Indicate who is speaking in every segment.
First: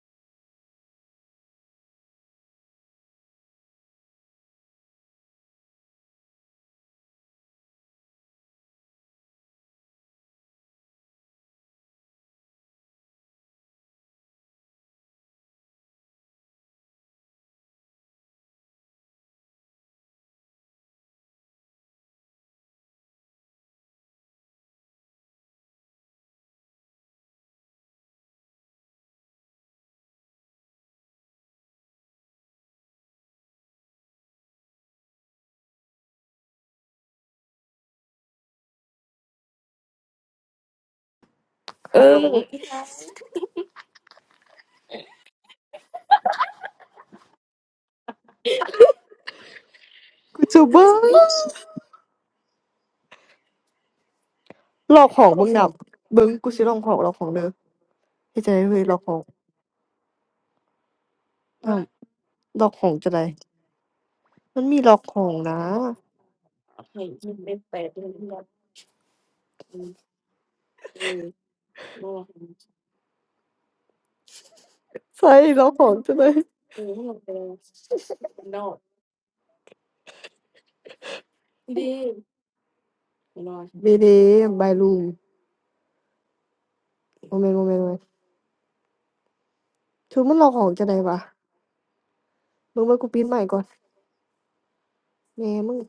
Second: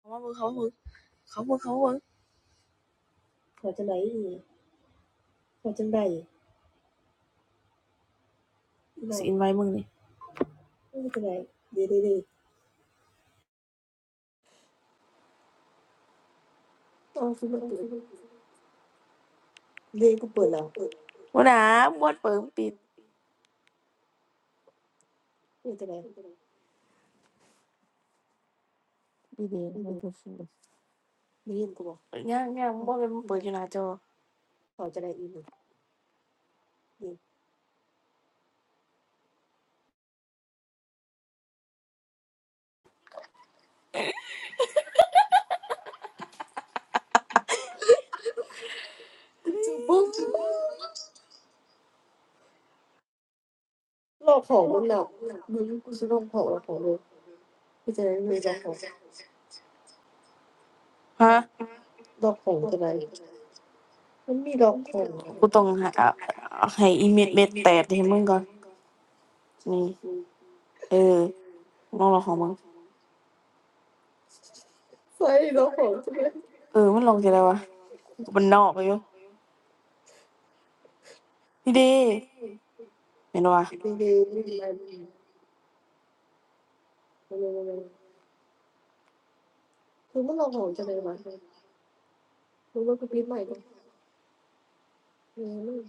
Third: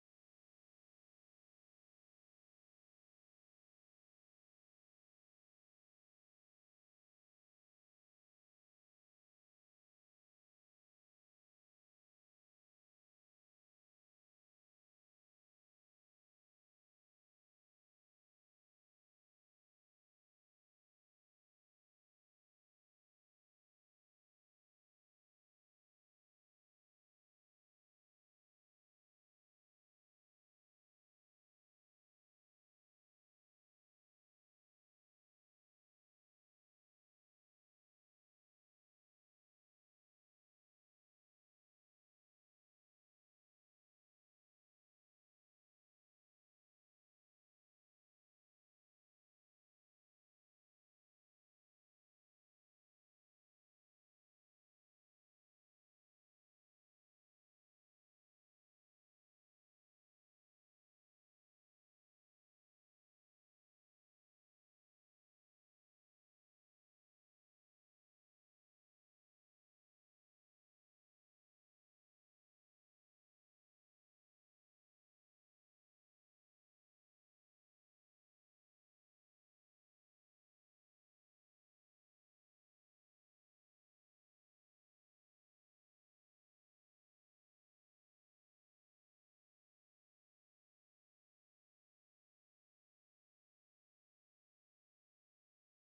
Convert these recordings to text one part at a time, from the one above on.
Speaker 1: เขาว่าเบิ่งเขาว่าเบ่งเขาเ่งเขามเ่งขอจังไดนอีขอจังไหนสิอินไว้มึงนี่ไม่เออจังไรเด๋ยวเด้เด้เดีมด้กูเปิดแล้ววปนะบ่เปิดปิดไม่เออจังไดดีดีมันเปิดฟูได้ยินกูบ่ย่างยง่างบดเปนเปิดอยู่หน้าจอขอจังไดอีนี่
Speaker 2: Oh boy!
Speaker 1: ปึ้ง
Speaker 2: Locking box,
Speaker 1: ลอกของมึงแล้วมึงกูสิ
Speaker 2: bung.
Speaker 1: ลอกข
Speaker 2: Bung, I want to lock the
Speaker 1: องแล้
Speaker 2: box.
Speaker 1: วของเลย
Speaker 2: Lock the box.
Speaker 1: กูจะได้มี
Speaker 2: Hey,
Speaker 1: ลอกข
Speaker 2: let
Speaker 1: อง
Speaker 2: me lock the
Speaker 1: ฮะ
Speaker 2: box.
Speaker 1: ลอกของ
Speaker 2: Lock the
Speaker 1: จังได
Speaker 2: box. What? There
Speaker 1: มันมีลอก
Speaker 2: is a
Speaker 1: ขอ
Speaker 2: lock
Speaker 1: งกูต้องหา
Speaker 2: box.
Speaker 1: เอาให้อีเม็ดเม็ดแตกให้มึงก่อนนี่เออ น้องลองของมึงใช่
Speaker 2: Yes,
Speaker 1: เรา
Speaker 2: lock the
Speaker 1: ของ
Speaker 2: box.
Speaker 1: ใช่ไหม
Speaker 2: What?
Speaker 1: เออมันลองจะได้วะมันนอกเลยอยู่นี่ดีเห็นวะดีดีดีดี
Speaker 2: Name,
Speaker 1: ดี
Speaker 2: Baloo. Moment, moment. What?
Speaker 1: คือมมน่
Speaker 2: Who
Speaker 1: อง
Speaker 2: is
Speaker 1: ของจะ
Speaker 2: locking
Speaker 1: เลย
Speaker 2: the
Speaker 1: ม
Speaker 2: box?
Speaker 1: รู้
Speaker 2: Bung, I
Speaker 1: ว่ากู
Speaker 2: want
Speaker 1: ปี
Speaker 2: to
Speaker 1: น
Speaker 2: change
Speaker 1: ใหม่ก็
Speaker 2: the
Speaker 1: เออ
Speaker 2: name.
Speaker 1: ไม่
Speaker 2: Bung, I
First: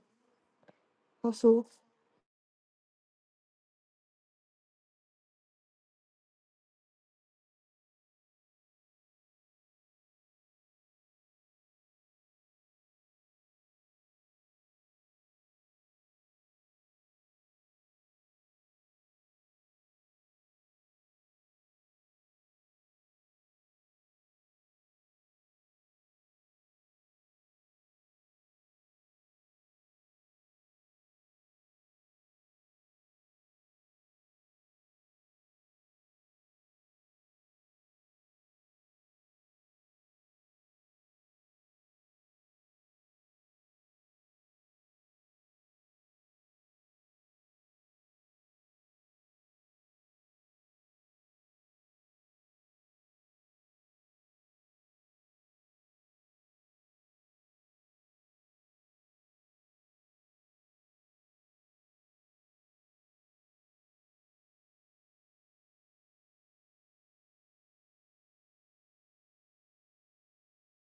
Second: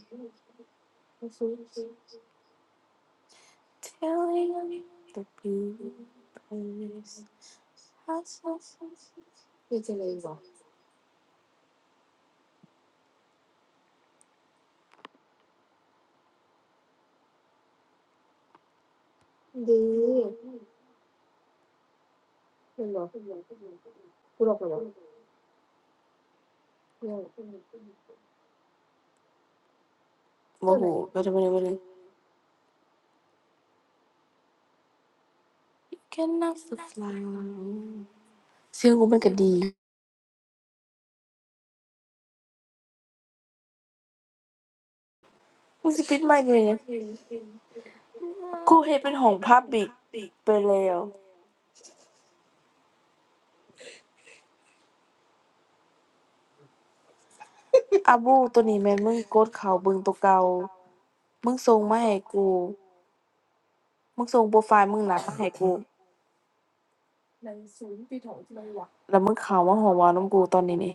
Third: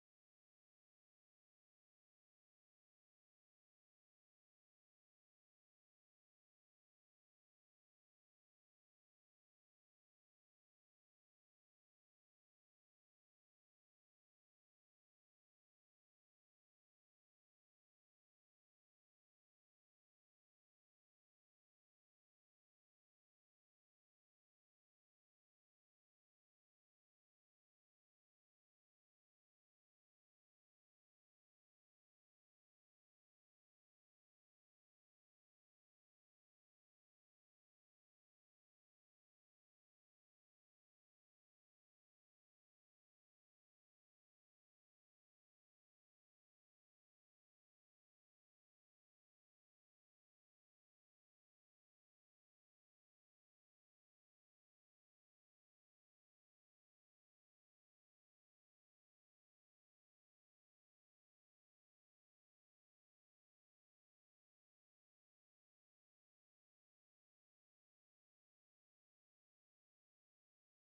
Speaker 1: ไม่
Speaker 2: want to
Speaker 1: ซื้อ
Speaker 2: sue.
Speaker 1: Telling e the b e s ไม่จะเลยวะดีเป็นหรอกูหลอกหรอเนยโมโหก็จะไม่ได้ไม่ได้ Can not fly เสียงกูมันก็ดี มึงสิปิดไมค์อยู่เนี่ยงกูเฮ็ดเป็นห้องพับบิกไปแล้วอาบูตัวนี้แม่นมึงกดเข้าเบิ่งตัวเก่ามึงส่งมาให้กูมึงส่งโปรไฟล์มึงหลักมาให้กูแล้วมึงเข้ามาห้องเว้านํกูตอนนี้นี่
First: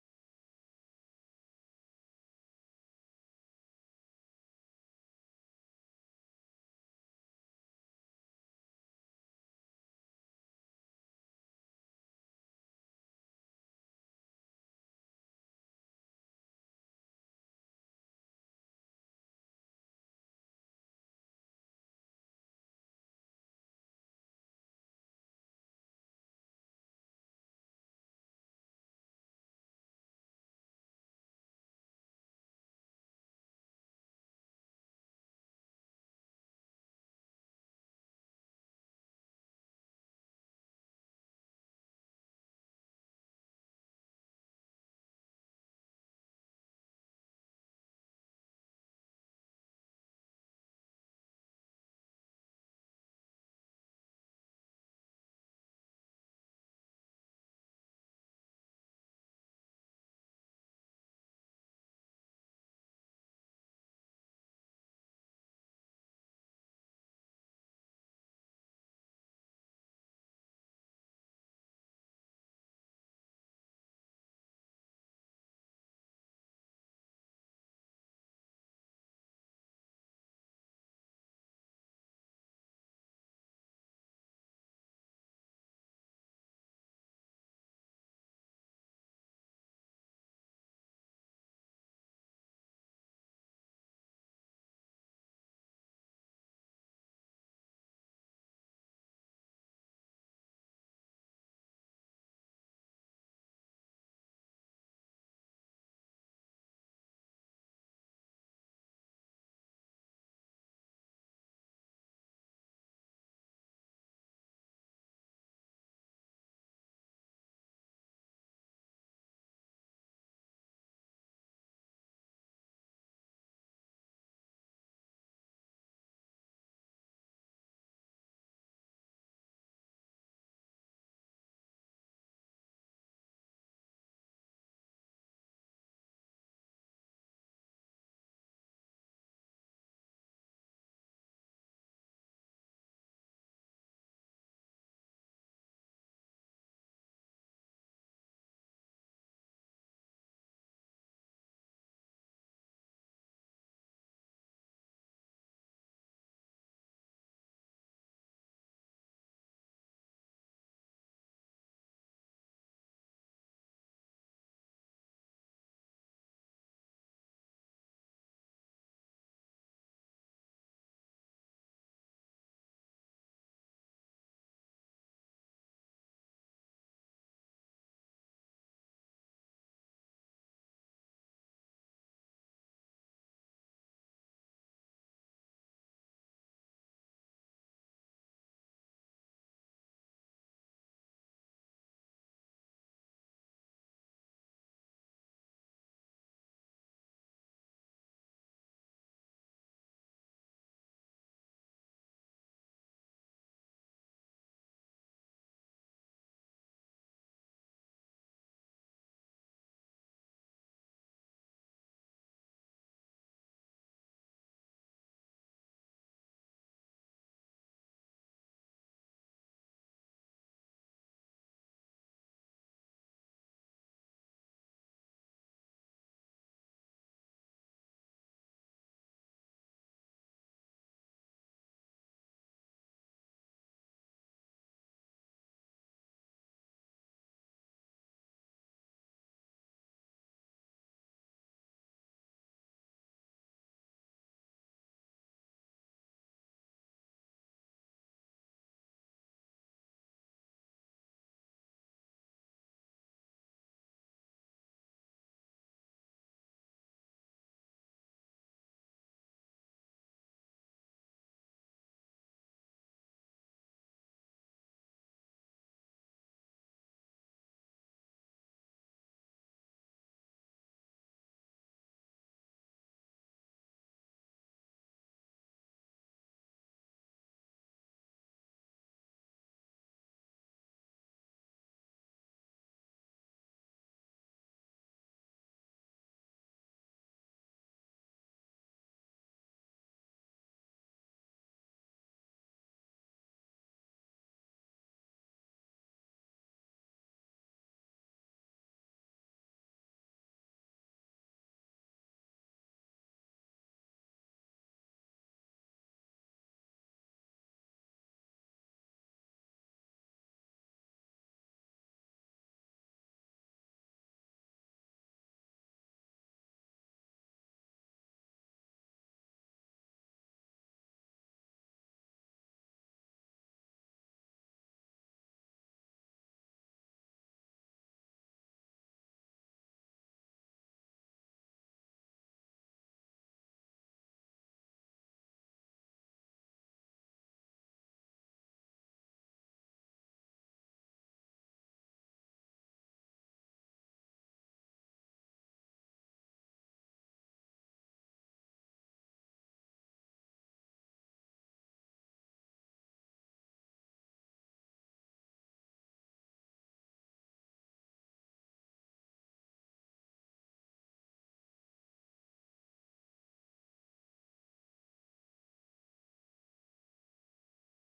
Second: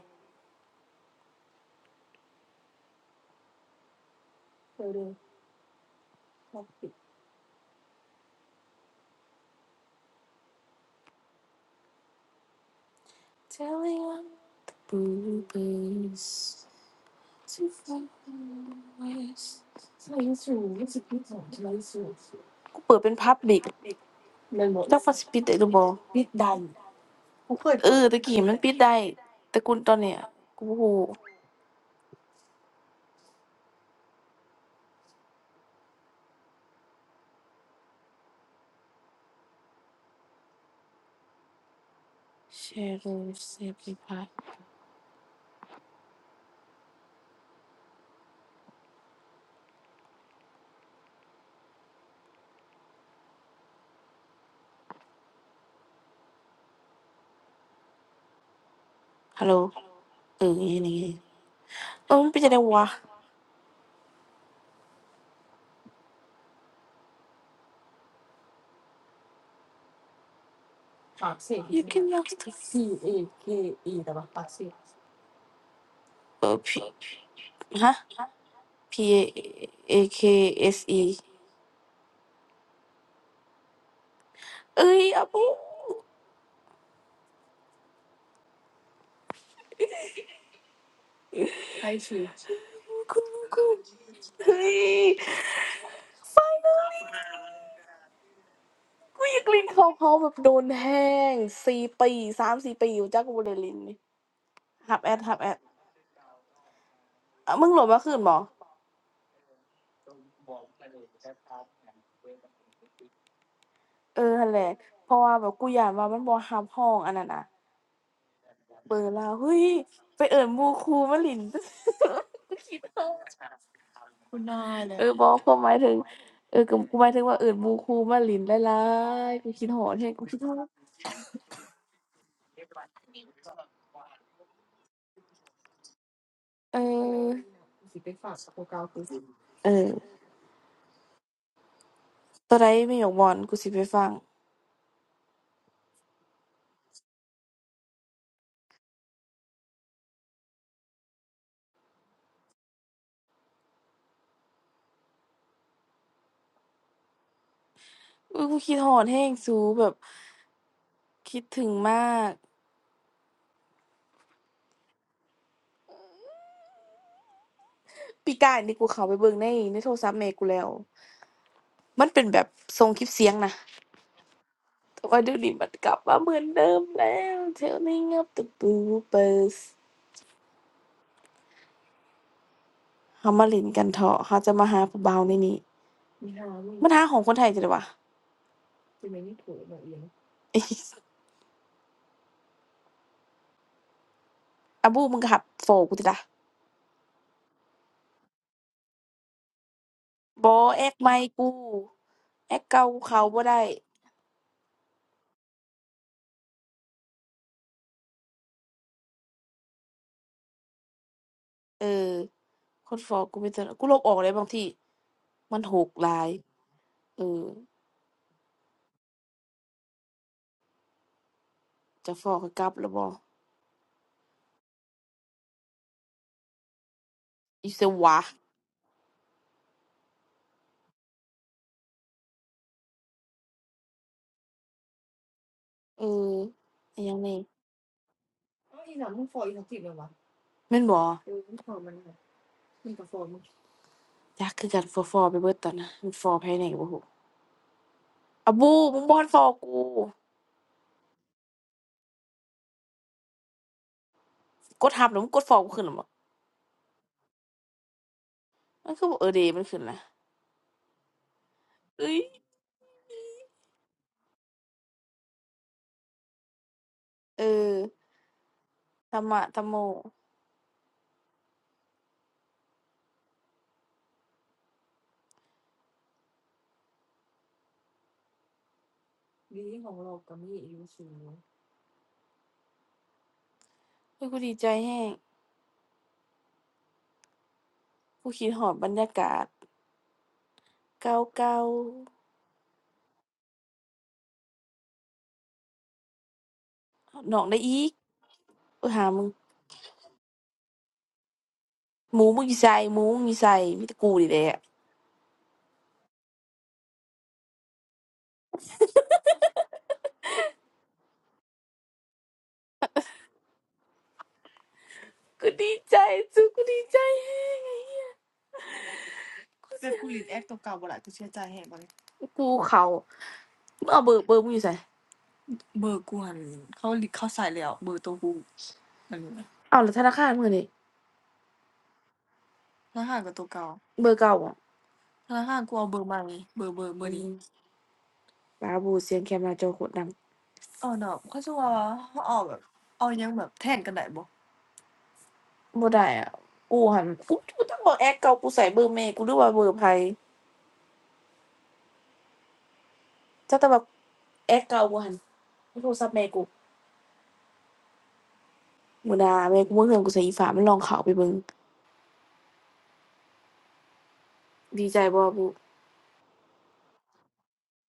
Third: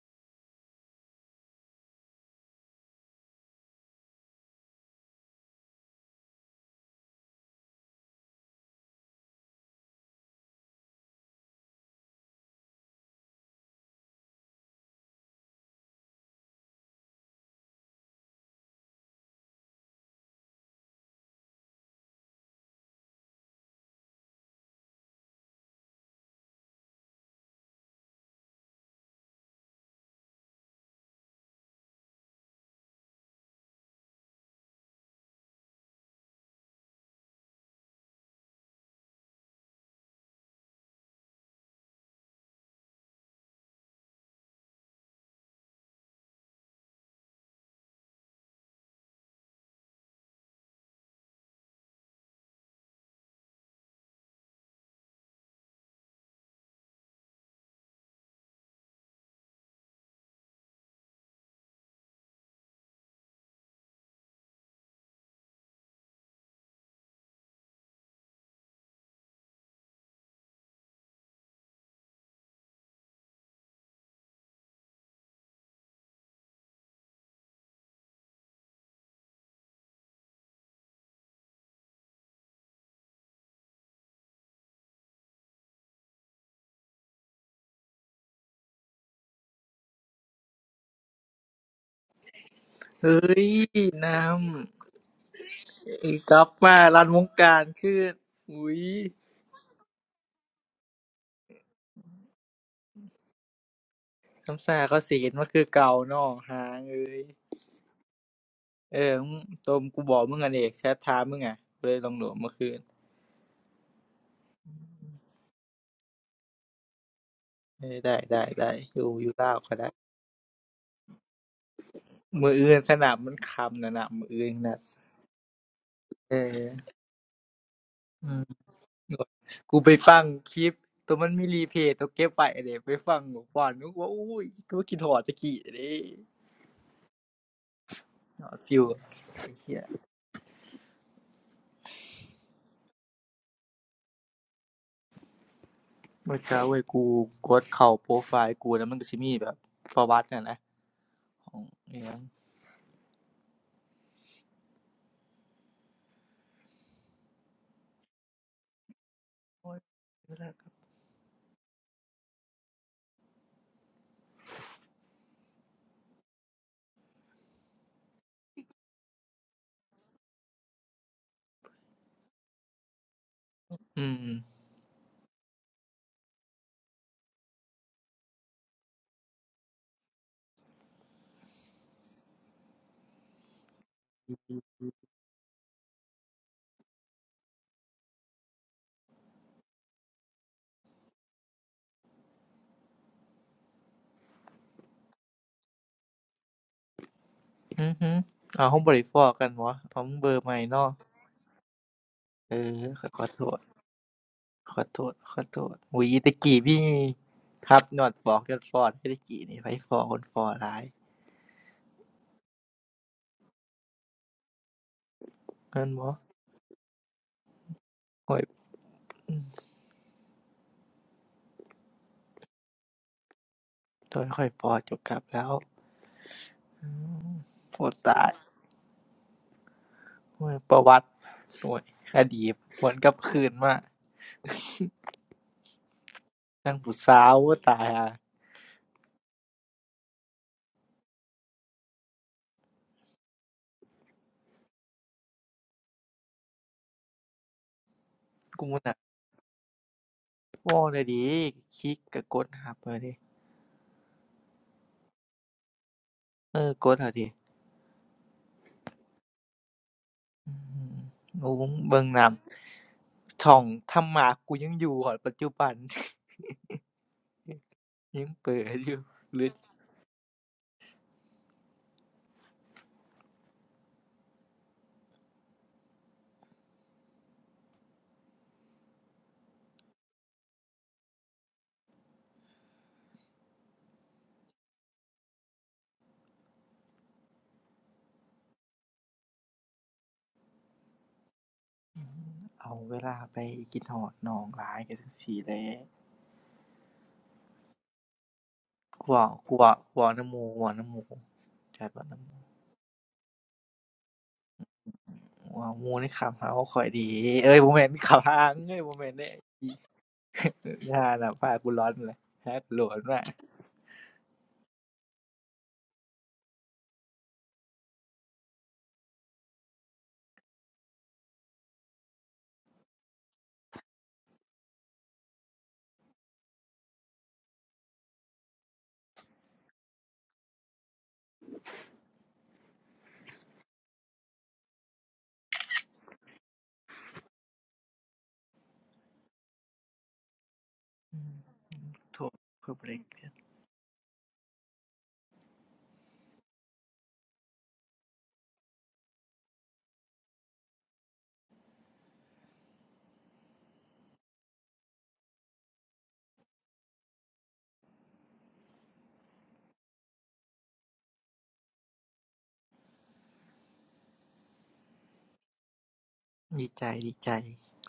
Speaker 1: Telling on bluebirds to fly west กูเปิดเป็นพับบิกจักว่าสิปิดได้หรือบ่ปิดได้ เออตะกี้มันปิดได้แต่กูตอนเนี้ยกูโ้หแชรรูเซฟรีพายฮัลโหลเอออย่างนี้เออมันเป็นจังได๋วะปากเสีอีก you can lock the A K E แต่ว่าปากเสีเออ P ฮะ P A A K S E เอ้ยอะปูใครชื่อ
Speaker 3: เฮ้
Speaker 1: กู
Speaker 3: ย
Speaker 1: กู
Speaker 3: น้
Speaker 1: เฮ้ย
Speaker 3: ำไอ้ก๊อฟมารันวงการขึ้นอุ้ย
Speaker 1: กูอยากเลินเขาเขาแบบโดนแห้งสี่ปีสามสี่ปีอยู่จักกูบ่ได้เลินนี่
Speaker 3: คำสา
Speaker 1: ฮั
Speaker 3: เขา
Speaker 1: บแอด
Speaker 3: สีน
Speaker 1: ฮับ
Speaker 3: ว่า
Speaker 1: แอด
Speaker 3: คือเก่าเนอกหางเอ้ย
Speaker 1: อ่ะมึงโหลดมาคืนบ่
Speaker 3: เออมึงโตมกูบอกมึงอันเอกแชทท้ามึงอ่ะเลยลองโหลดเมื่อคืน
Speaker 1: เออหั้นแหละเพราะว่าแบบกูย้านว่ามันบ่รับรับอันนั้นน่ะ
Speaker 3: เออได้ได้ได้
Speaker 1: เบ
Speaker 3: อ
Speaker 1: อ
Speaker 3: ยู่
Speaker 1: ร์
Speaker 3: อ
Speaker 1: ลา
Speaker 3: ยู่
Speaker 1: ว
Speaker 3: เล่า
Speaker 1: เฮ้
Speaker 3: ว
Speaker 1: ย
Speaker 3: ก็ได้
Speaker 1: ไปเอิ้นหมู่ครูมาเล่น
Speaker 3: มืออื่นสนามมันคำนะนะมือ
Speaker 1: คุณ
Speaker 3: อื่น
Speaker 1: นา
Speaker 3: นะ
Speaker 1: ยแหลเอะอบ่ความหมายถึง
Speaker 3: เออ
Speaker 1: เออก็กูหมายถึงว่าเอิ้นหมู่ครูมา
Speaker 3: อื
Speaker 1: เล่น
Speaker 3: ม
Speaker 1: หลายๆกูคิด
Speaker 3: กู
Speaker 1: ฮอด
Speaker 3: ไป
Speaker 1: รับ
Speaker 3: ฟั
Speaker 1: กู
Speaker 3: ง
Speaker 1: คิดฮอ
Speaker 3: ค
Speaker 1: ด
Speaker 3: ลิปตัวมันมีรีเพลย์ตัวเก็บไว้เด็กไปฟังหัวฟอนนึกว่าอุ้ยก็กินหอดตะกี้เด้
Speaker 1: เออสอไปฝาก
Speaker 3: ห
Speaker 1: บ
Speaker 3: อ
Speaker 1: อ
Speaker 3: ด
Speaker 1: ก
Speaker 3: ฟิ
Speaker 1: เก่า
Speaker 3: ว
Speaker 1: คือส
Speaker 3: ไอ้
Speaker 1: เอ
Speaker 3: เหี้ย
Speaker 1: อตัวใดมีหยกม่อนกูสิไปฟัง
Speaker 3: บ่จักเว้ยกูกดเข้าโปรไฟล์กูแล้วมันก็สิมีแบบฟอร์วัตินั่นนะของอิหยัง
Speaker 1: อื้อกูคิดฮอดรับสูแบบคิดถึงมากปีก่ายนี่กูเข้าไปเบิ่งในในโทรศัพท์แม่กูแล้วมันเป็นแบบส่งคลิปเสียงน่ะ
Speaker 3: อืม
Speaker 1: แต่ว่าเดี๋ยวนี้มันกลับมาเหมือนเดิมแล้วเทลนี่งับตะปูเปิสเฮามาเล่นกันเถอะเขาจะมาหาผู้บ่าวในนี้มันหาของคนไทยจะได้วะอ้ บูมึงก็หับโฟกูติดะ
Speaker 3: อือฮึอ้าห้องบริฟอร์อกันวะเอามึงเบอร์ให
Speaker 1: บ่
Speaker 3: ม่
Speaker 1: แอ
Speaker 3: เนาะ
Speaker 1: กใหม่กูแอ
Speaker 3: เอ
Speaker 1: ก
Speaker 3: อ
Speaker 1: เก่ากู
Speaker 3: ขอข
Speaker 1: เขา
Speaker 3: อ
Speaker 1: บ่
Speaker 3: โท
Speaker 1: ได้
Speaker 3: ษขอโทษขอโทษอุ๊ยตะกี้มีทับนอดพ้อยอร์ดพ้อแตะกี้นี่ไผฟอร์คนฟอรอหลาย
Speaker 1: เออคนฟอลกูไมแต่เจอกูลบออกเลยบางทีมันห
Speaker 3: เงิ
Speaker 1: ก
Speaker 3: น
Speaker 1: ห
Speaker 3: บ่
Speaker 1: ลายเออ
Speaker 3: ข้อยอือ
Speaker 1: จะฟอลกกลับแล้วบ่
Speaker 3: ตอนข้อยพอจบกลับแล้ว
Speaker 1: อีเส
Speaker 3: โอ้
Speaker 1: วะ
Speaker 3: ตายโอ้ยประวัติโอ้ยอดีตหวนกลับคืนมา
Speaker 1: เออ
Speaker 3: นางผู้
Speaker 1: อหยัง
Speaker 3: สา
Speaker 1: แหน
Speaker 3: วโอ้ตายอ่ะ
Speaker 1: อ้าวอี่แม่นบ่เออมึงฟอลมันหา มันก็ฟอร์มจักคือกันฟอฟอไปเบิดตอนน่ะมันฟอภายในก็บ่รู้อะ
Speaker 3: กู
Speaker 1: บู
Speaker 3: น่ะ
Speaker 1: มึงบ่ทันฟอกู
Speaker 3: ว้าได้ดีคลิกก็กดหับเอาเดะ
Speaker 1: กดทับแล้วมึงกดฟอกูขึ้นหรอบ่
Speaker 3: เออกดเอาเดะ
Speaker 1: มันคือบ่เออเดมันขึ้นน่ะ
Speaker 3: อือโอ้เบิ่ง
Speaker 1: เอ้
Speaker 3: ห
Speaker 1: ย
Speaker 3: นำช่องธรรมะกูยังอยู่ฮอดปัจจุบัน
Speaker 1: เออ
Speaker 3: ยังเปิดอยู่
Speaker 1: ธรร
Speaker 3: ห
Speaker 1: มะ
Speaker 3: รือ
Speaker 1: ธรรมโมดีของเราก็มีอยู่สูงเฮ้ยกูดีใจแฮงกูคิดฮอดบรรยากาศเก่า
Speaker 3: เอาเวลาไปคิดฮอดน้องหลายก็จั่งซี้แหละ
Speaker 1: ๆน้องได้อีกเอยหา
Speaker 3: กู
Speaker 1: มึ
Speaker 3: เว้า
Speaker 1: ง
Speaker 3: กูเว้ากูเว้านำหมู่กูเว้านำหมู่จัดเว้า
Speaker 1: ห
Speaker 3: นำ
Speaker 1: มู
Speaker 3: หมู่
Speaker 1: มึงอยู่ไสหมูมึงอยู่ไสมีแต่กูนี่แหละ
Speaker 3: เว้าหมู่ในคำหาว่าข้อยดีเอ้ยบ่แม่นเข้าหามงเอยบ่แม่นเดะอิอย่าน่ะพากูร้อนแหละหากูโหลดมา
Speaker 1: กูดีใจสุดกูดีใจแฮงไอ้เหี้ยกูแต่เสียกูรีแอคตัวเก่าบ่ล่ะกูเชื่อใจแฮะบ่เลยกูเขา มึงเอาเบอร์เบอร์มึงอยู่ไสนเบอร์กหันเขาลิเขาใส่แล้วเบอร์ตัวกูอันนี้นะเอาวแล้วธนาคารมึงอะนี่ธนาคารกับตัวเก่าเบอร์เก่าบ่ธนาคารกูเอาเบอร์ใหม่เบอร์เบอร์เบอร์นี้บาบูเสียงแคมหน้าโจอโคตรดังเอาดอกเขาจะว่า
Speaker 3: โท
Speaker 1: เขา
Speaker 3: ษ
Speaker 1: เอาแบบ
Speaker 3: เพิ่นบ่ได้
Speaker 1: เอายังแบบแทนกันได้บ่บ่ได้อ่ะกูหันกูกูต้องบอกแอคเก่ากูใส่เบอร์แม่กูหรือว่าเบอร์ไผจักแต่ว่าแอคเก่ากูหันโทรศัพท์แม่กูมื้อหน้าแม่กูบ่เฮือนกูใส่อีฟ้ามันลองเข้าไปเบิ่งดีใจบ่บู
Speaker 3: ดีใจดีใจ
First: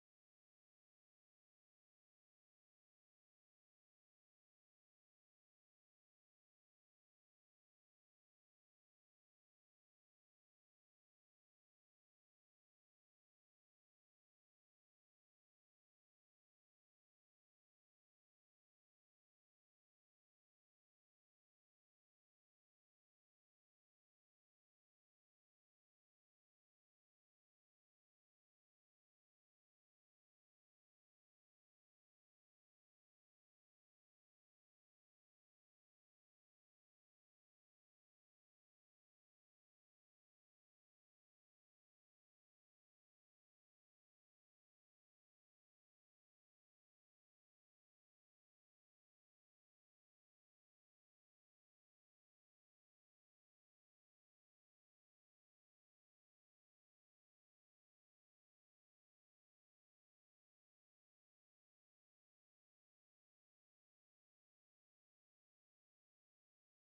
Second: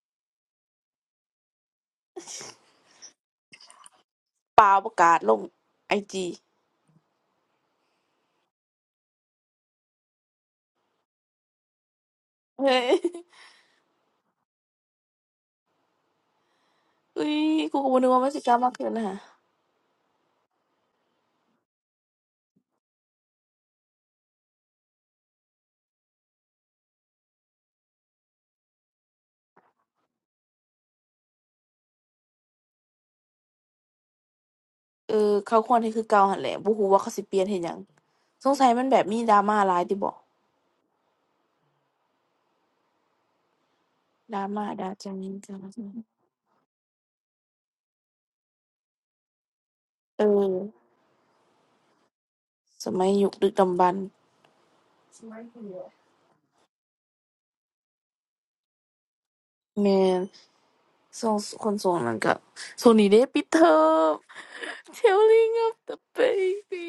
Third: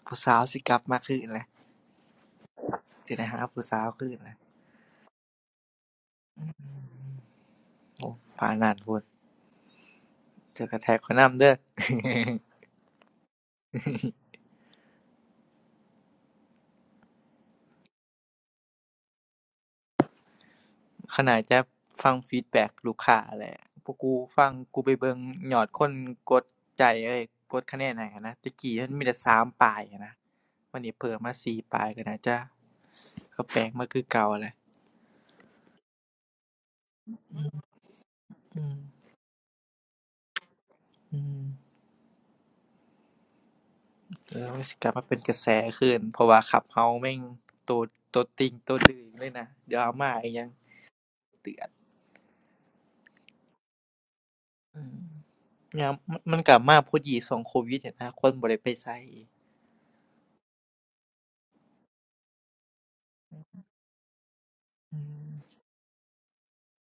Speaker 3: ผู้สาวสิกลับมาคือกันแหละ สิได้หาผู้สาวคือนเนลยะ
Speaker 1: เปล่าประกาศลงไอจี
Speaker 3: โอ้ผ่านนันพู้นเจ้ากระแท็กขน้ายำเด้อ
Speaker 1: เฮ้ย อุ้ยกูก็บ่นึกว่ามันสิกล้ามากเกินนะฮะ
Speaker 3: ขนาดจะฟังฟีดแบ็กลูกค้าแหละพวกกูฟังกูไปเบิ่งยอดคนกดใจเอ้ยกดคะแนนให้นนะตะกี้มันมีแต่สามปลายนะวันนี้เพิ่มมาสี่ปลายก็น่าจะก็แปลกมาคือเก่าแหละ
Speaker 1: เออเขาควรที่คือเก่าหั่นแหละบ่ฮู้ว่าเขาสิเปลี่ยนเฮ็ดหยังสง
Speaker 3: อื
Speaker 1: สัย
Speaker 3: ม
Speaker 1: มันแบบมีดราม่าหลายติบ่
Speaker 3: อืมเอ
Speaker 1: ดรา
Speaker 3: อมั
Speaker 1: ม่า
Speaker 3: นสิก
Speaker 1: ดา
Speaker 3: ลับมา
Speaker 1: จัง
Speaker 3: เป็นก
Speaker 1: นี้
Speaker 3: ระแส
Speaker 1: จังน
Speaker 3: ขึ้น เพราะว่าขับเขาแม่งตัวตัวติ่งตัวดื้อเลยนะเดี๋ยวเอามา
Speaker 1: เอ
Speaker 3: อีหยัง
Speaker 1: อ
Speaker 3: เตือน
Speaker 1: สมัยยุคดึกดำบรรพ์
Speaker 3: อืมยามมมันก็มาพอดีช่วงโควิดหั้นนะคนบ่ได้ไปไส
Speaker 1: แม่นส่วงคนส่วงนั้นก็ส่วงนี้เด้ปิดเทอม
Speaker 3: อืม
Speaker 1: Telling of the baby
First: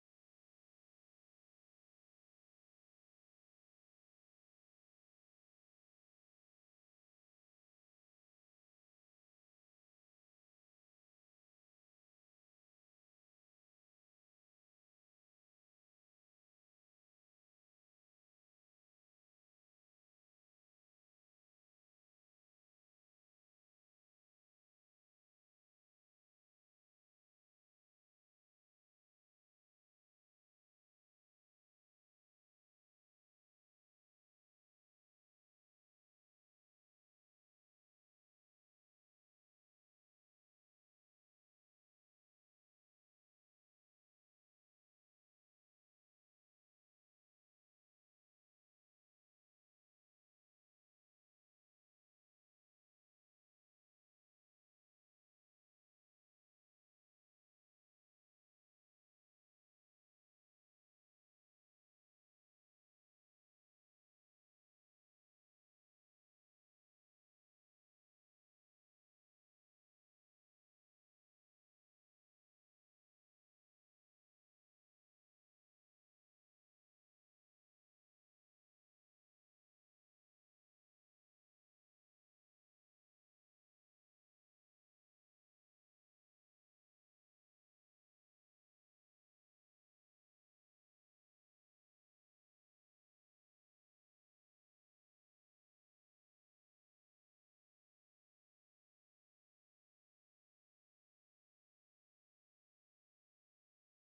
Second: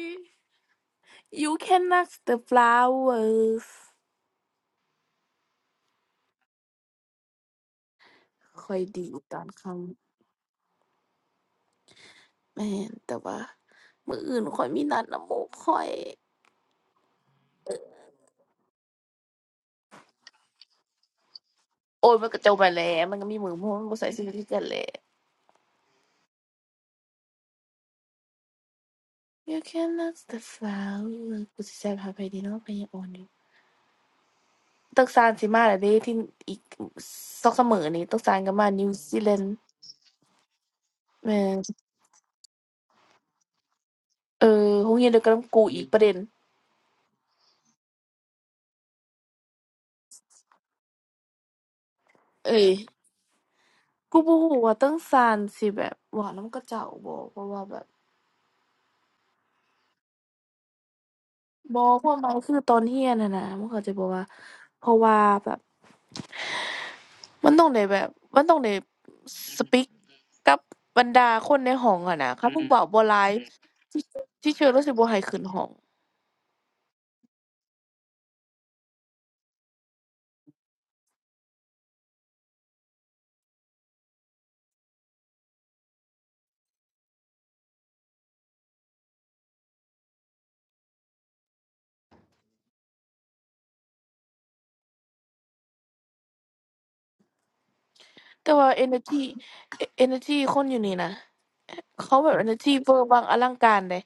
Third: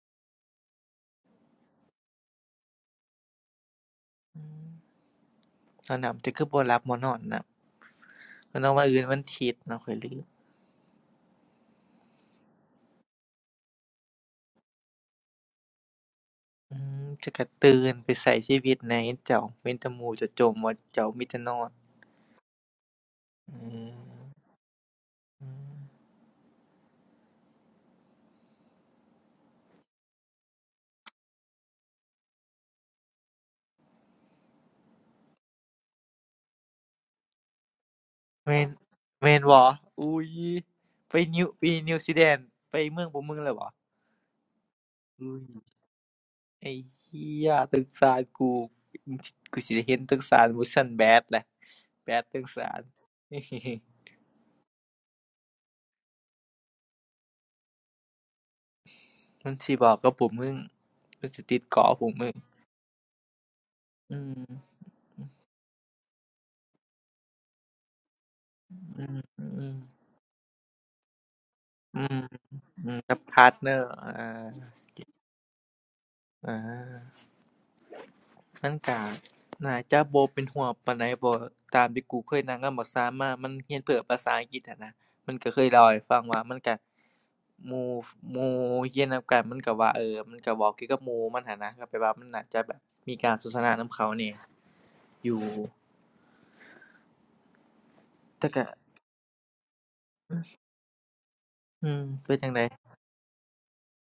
Speaker 1: You can knock the flowers
Speaker 3: อืมตอนนั้นจะคือบ่หลับบ่นอนนำก็นึ
Speaker 1: ค่
Speaker 3: ก
Speaker 1: อย
Speaker 3: ว่าเอื่น
Speaker 1: ดี
Speaker 3: วันอา
Speaker 1: ตอน
Speaker 3: ทิตย์
Speaker 1: คำ
Speaker 3: เนาะข้อยลืม
Speaker 1: แม่นแต่ว่ามื้ออื่นข้อยมีนัดนำหมู่ข้อย
Speaker 3: อืมจะก็ตื่นไปก็ชีวิตน่ะเห็นเจ้าเห็นต่หมู่จะโจมว่าเจ้ามีแต่นอน
Speaker 1: โอ้ยมันก็จบไปแล้วมันก็มีมื้อ
Speaker 3: อื
Speaker 1: เพราะมันบ่ใส่ชี
Speaker 3: ม
Speaker 1: วิตคือกันแหละ
Speaker 3: อืม
Speaker 1: You can love the flower กูสิแซ่บหาไปดีเนาะไปยางอ่อนอยู่ตึกซานสิมาแล้วเด้ที่อีกสองสามมื้อนี้ตึกซานก็
Speaker 3: แม่
Speaker 1: มา
Speaker 3: น
Speaker 1: นิวซีแล
Speaker 3: แม่
Speaker 1: น
Speaker 3: น
Speaker 1: ด์
Speaker 3: บ่อุ๊ยไป
Speaker 1: แม่
Speaker 3: นิว
Speaker 1: น
Speaker 3: ไปนิวซีแลนด์ไปเมืองบ่เมืองแล้วบ่
Speaker 1: เออโรงเรียนเดียวกัน
Speaker 3: อุ๊
Speaker 1: กั
Speaker 3: ย
Speaker 1: บกูอีกประเด็น
Speaker 3: ไอ้เหี้ยสงสารกูกูสิได้เห็นสงสารหมู่ซั้นแบดแหละ แปดถึง
Speaker 1: เอ้ย
Speaker 3: สาม
Speaker 1: กูบ่รู้ว่าตึกซานสิแบบเวานำก็เจ้าบ่เพราะว่าแบบ
Speaker 3: มันสิบอกกับผมมึงมันสิติด
Speaker 1: บ่
Speaker 3: เกาะผ
Speaker 1: ค
Speaker 3: ม
Speaker 1: วามห
Speaker 3: มึ
Speaker 1: มาย
Speaker 3: ง
Speaker 1: คือตอนเรียนน่ะนะมึงเข้าใจบ่
Speaker 3: อื
Speaker 1: ว่า
Speaker 3: ม
Speaker 1: เพราะว่าแบบ มันต้องได้แบบมันต้องได้
Speaker 3: อืมอืม
Speaker 1: speak กับบรรดาคนในห้อง
Speaker 3: อื
Speaker 1: อะ
Speaker 3: ม
Speaker 1: นะคัอืนผู้เว้า
Speaker 3: อืม
Speaker 1: บ่ห
Speaker 3: กับ
Speaker 1: ลาย
Speaker 3: พาร์ทเนอร์อ่
Speaker 1: ที่
Speaker 3: า
Speaker 1: เชื่อรู้สึกบ่ให้ขึ้นห้อง
Speaker 3: อ่ามันกะน่าจะบ่เป็นห่วงปานใดบ่ตามที่กูเคยนั่งกับบักซามมามันเรียนเพื่อภาษาอังกฤษหั้นนะมันก็เคยเล่าให้ฟังว่ามันก็หมู่หมู่เรียนนำกันมันก็ว่าเออมันก็เว้าเกี่ยวกับหมู่มันหั้นนะก็แปลว่ามันน่าจะแบบมีการสนทนานำเขาแหน่อยู่แต่
Speaker 1: แต่
Speaker 3: ก็
Speaker 1: ว่า energy เอ energy คนอยู่นี่นะ
Speaker 3: อืม
Speaker 1: เขาแบ
Speaker 3: เป็
Speaker 1: บ
Speaker 3: นจั่งใด
Speaker 1: energy เวอร์วังอลังการเดะ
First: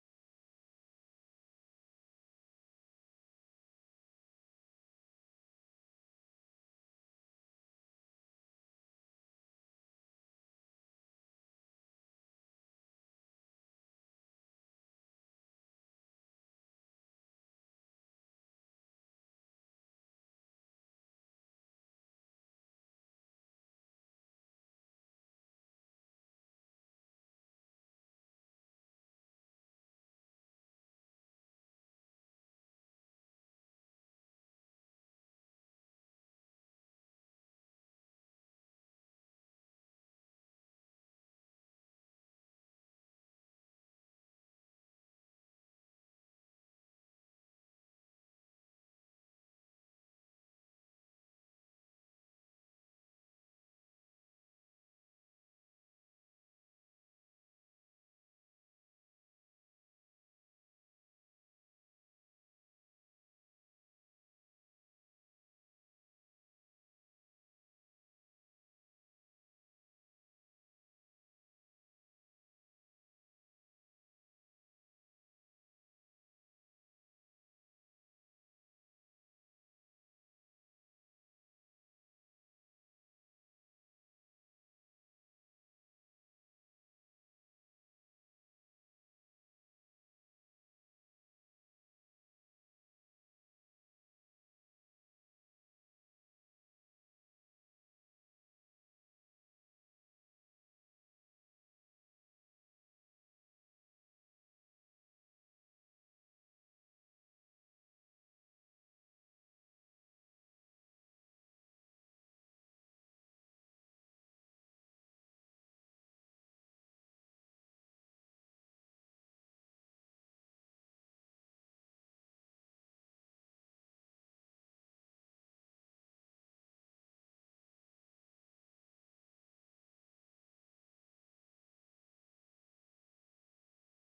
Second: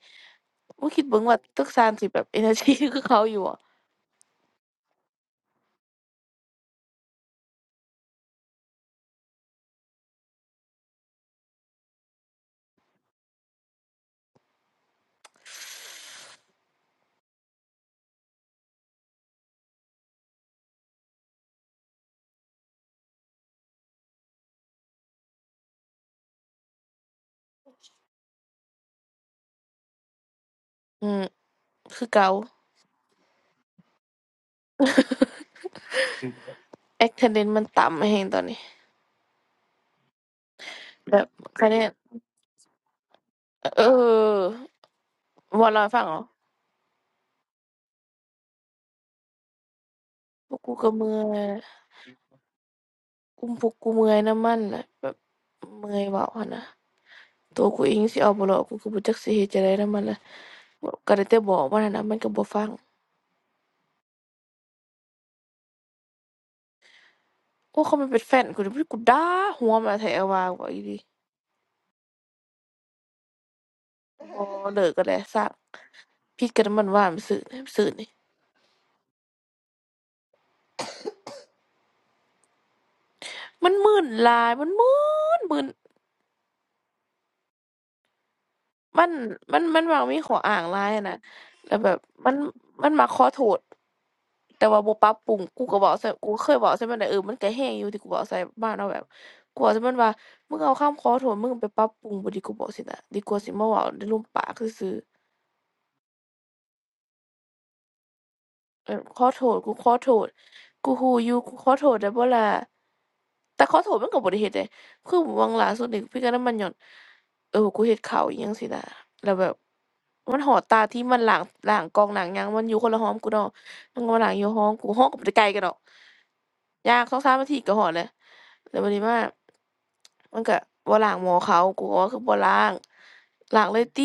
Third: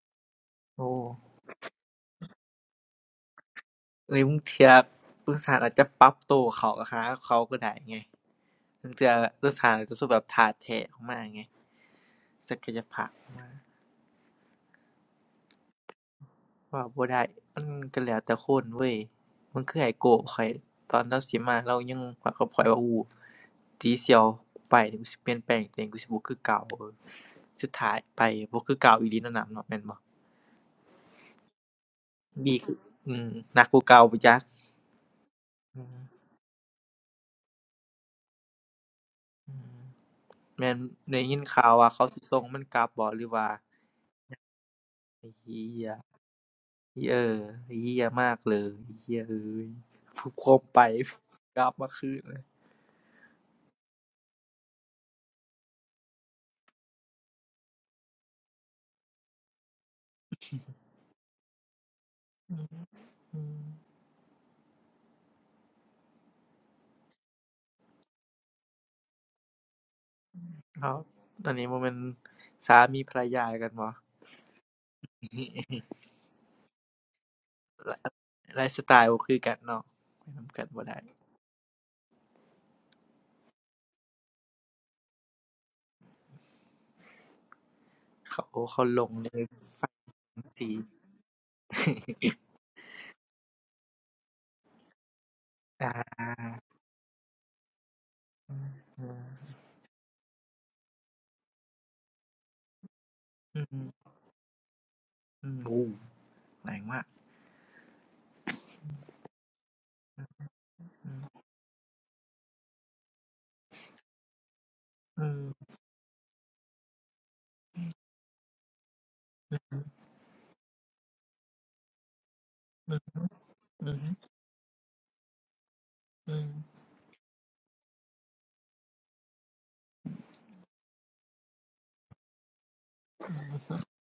Speaker 1: บ่
Speaker 3: โอ้
Speaker 1: คิดเบิ่งว่าตึกสานสิบแบบ energy คือเขาอยู่อะ
Speaker 3: เอ้ยบางเที่เร่งสถานอาจจะปรับตัวเข้าหาเขาก็ได้ไงลางเทื่อรัฐบางสถานอาจจะสู้สึกแบบท่าแท้ออกมาไงศักยภาพออกมาเว้าบ่ได้มันก็แล้วแต่คนเว้ยมันคือไอ้โก้ข้อยตอนเลาสิมาเลายังวัากับข้อยว่าอู้ตีเสี่ยวกูไปนี่กูสิเปลี่ยนแปลงตัวเองกูสิบ่คือเก่าสุดท้ายไปบ่คือเก่าอีหลีนำหนำเนาะแม่นบ่
Speaker 1: อืมคือเก่า
Speaker 3: ดีคืออือหนักกว่าเก่าพู้นจักอือ
Speaker 1: attendance มันต่ำแฮงตอนนี้
Speaker 3: อือแม่น
Speaker 1: แบ
Speaker 3: ได้
Speaker 1: บ
Speaker 3: ยินข่า
Speaker 1: คะ
Speaker 3: ว
Speaker 1: แน
Speaker 3: ว่า
Speaker 1: น
Speaker 3: เขาสิส่งมันกลับบ่หรือว่า
Speaker 1: เออ
Speaker 3: ไอ้เหี้
Speaker 1: บ่เล่าให้
Speaker 3: ย
Speaker 1: ฟังเหรอ
Speaker 3: เออไ้เหี้ยมากเลยเหี้ยเอ้ยพูดโค
Speaker 1: พวก
Speaker 3: ม
Speaker 1: กู
Speaker 3: ไป
Speaker 1: ก็เมื่อย
Speaker 3: กราฟมาขึ้นเลย
Speaker 1: กลุ่มพวกกูเมื่อยนำมันน่ะแบบเมื่อยเว้าหั้นน่ะ ตัวกูเองสิเอาบ่รอดกูก็บ่จักสิเฮ็ดจังไดนำมันล่ะก็ได้แต่บอกว่านั่นน่ะมันก็บ่ฟัง
Speaker 3: อืม
Speaker 1: โอ้เขามันเป็นแฟนกูนี่กูด่าหัวมันแท้ว่าว่าอี
Speaker 3: ค
Speaker 1: ห
Speaker 3: รั
Speaker 1: ลี
Speaker 3: บตอนนี้มันเป็นสามีภรรยากันวะ
Speaker 1: บ่เลิกกันแหละสร้วซะผิดกันมันว่ามันซื่อนะมันซื่อ
Speaker 3: ไล
Speaker 1: นี่
Speaker 3: ฟ์ไลฟ์สไตล์บ่คือกันเนาะไปนำกันบ่ได้
Speaker 1: มันมึนหลายมันมึนมึน
Speaker 3: เขาเขาหล
Speaker 1: มัน
Speaker 3: งใน
Speaker 1: มันมัน
Speaker 3: ฝั
Speaker 1: มักมีข้อ
Speaker 3: น
Speaker 1: อ้าง
Speaker 3: สี
Speaker 1: หลายอะนะแล้วแบบมัน มันมักขอโทษ แต่ว่าบ่ปรับปรุงกูก็
Speaker 3: อา
Speaker 1: เว้าใส่กูเคยเว้าใส่มันได้เออมันก็แฮงอยู่ที่กูเว้าใส่มันเนาะแบบ
Speaker 3: อื
Speaker 1: กูเว้าใส่มันว่ามึงเอาคำขอโทษมึงไปปรับปรุงบ่ดีกูบอกสินะดีกว่าสิมาเว้า
Speaker 3: ม
Speaker 1: ในรูปปากซื่อๆ
Speaker 3: อืมโอ้แรงมาก
Speaker 1: เออขอโทษกูขอโทษกูรู้อยู่กูขอโทษได้บ่ล่ะแต่ขอโทษมันก็บ่ได้เฮ็ดเดะคือ
Speaker 3: อื
Speaker 1: ห
Speaker 3: ม
Speaker 1: วังล่าสุดนี่คุยกันนำมันญ้อนเออกูเฮ็ดข้าวอิหยังสินะแล้วแบบมันฮอดตาที่มันล้างล้างกล่องล้างหยังมันอยู่คน
Speaker 3: อื
Speaker 1: ละ
Speaker 3: อ
Speaker 1: หอกกูเนาะ
Speaker 3: อืม
Speaker 1: มันก็มาล้างอยู่หอมกูหอมก็บ่ได้ไกลกันดอก
Speaker 3: อือ
Speaker 1: ย่างสองสามนาทีก็ฮอดแล้ว แล้วบัดนี้ว่ามันก็บ่ล้างหม้อเขากูก็ว่าคือบ่ล้างล้างเลยติ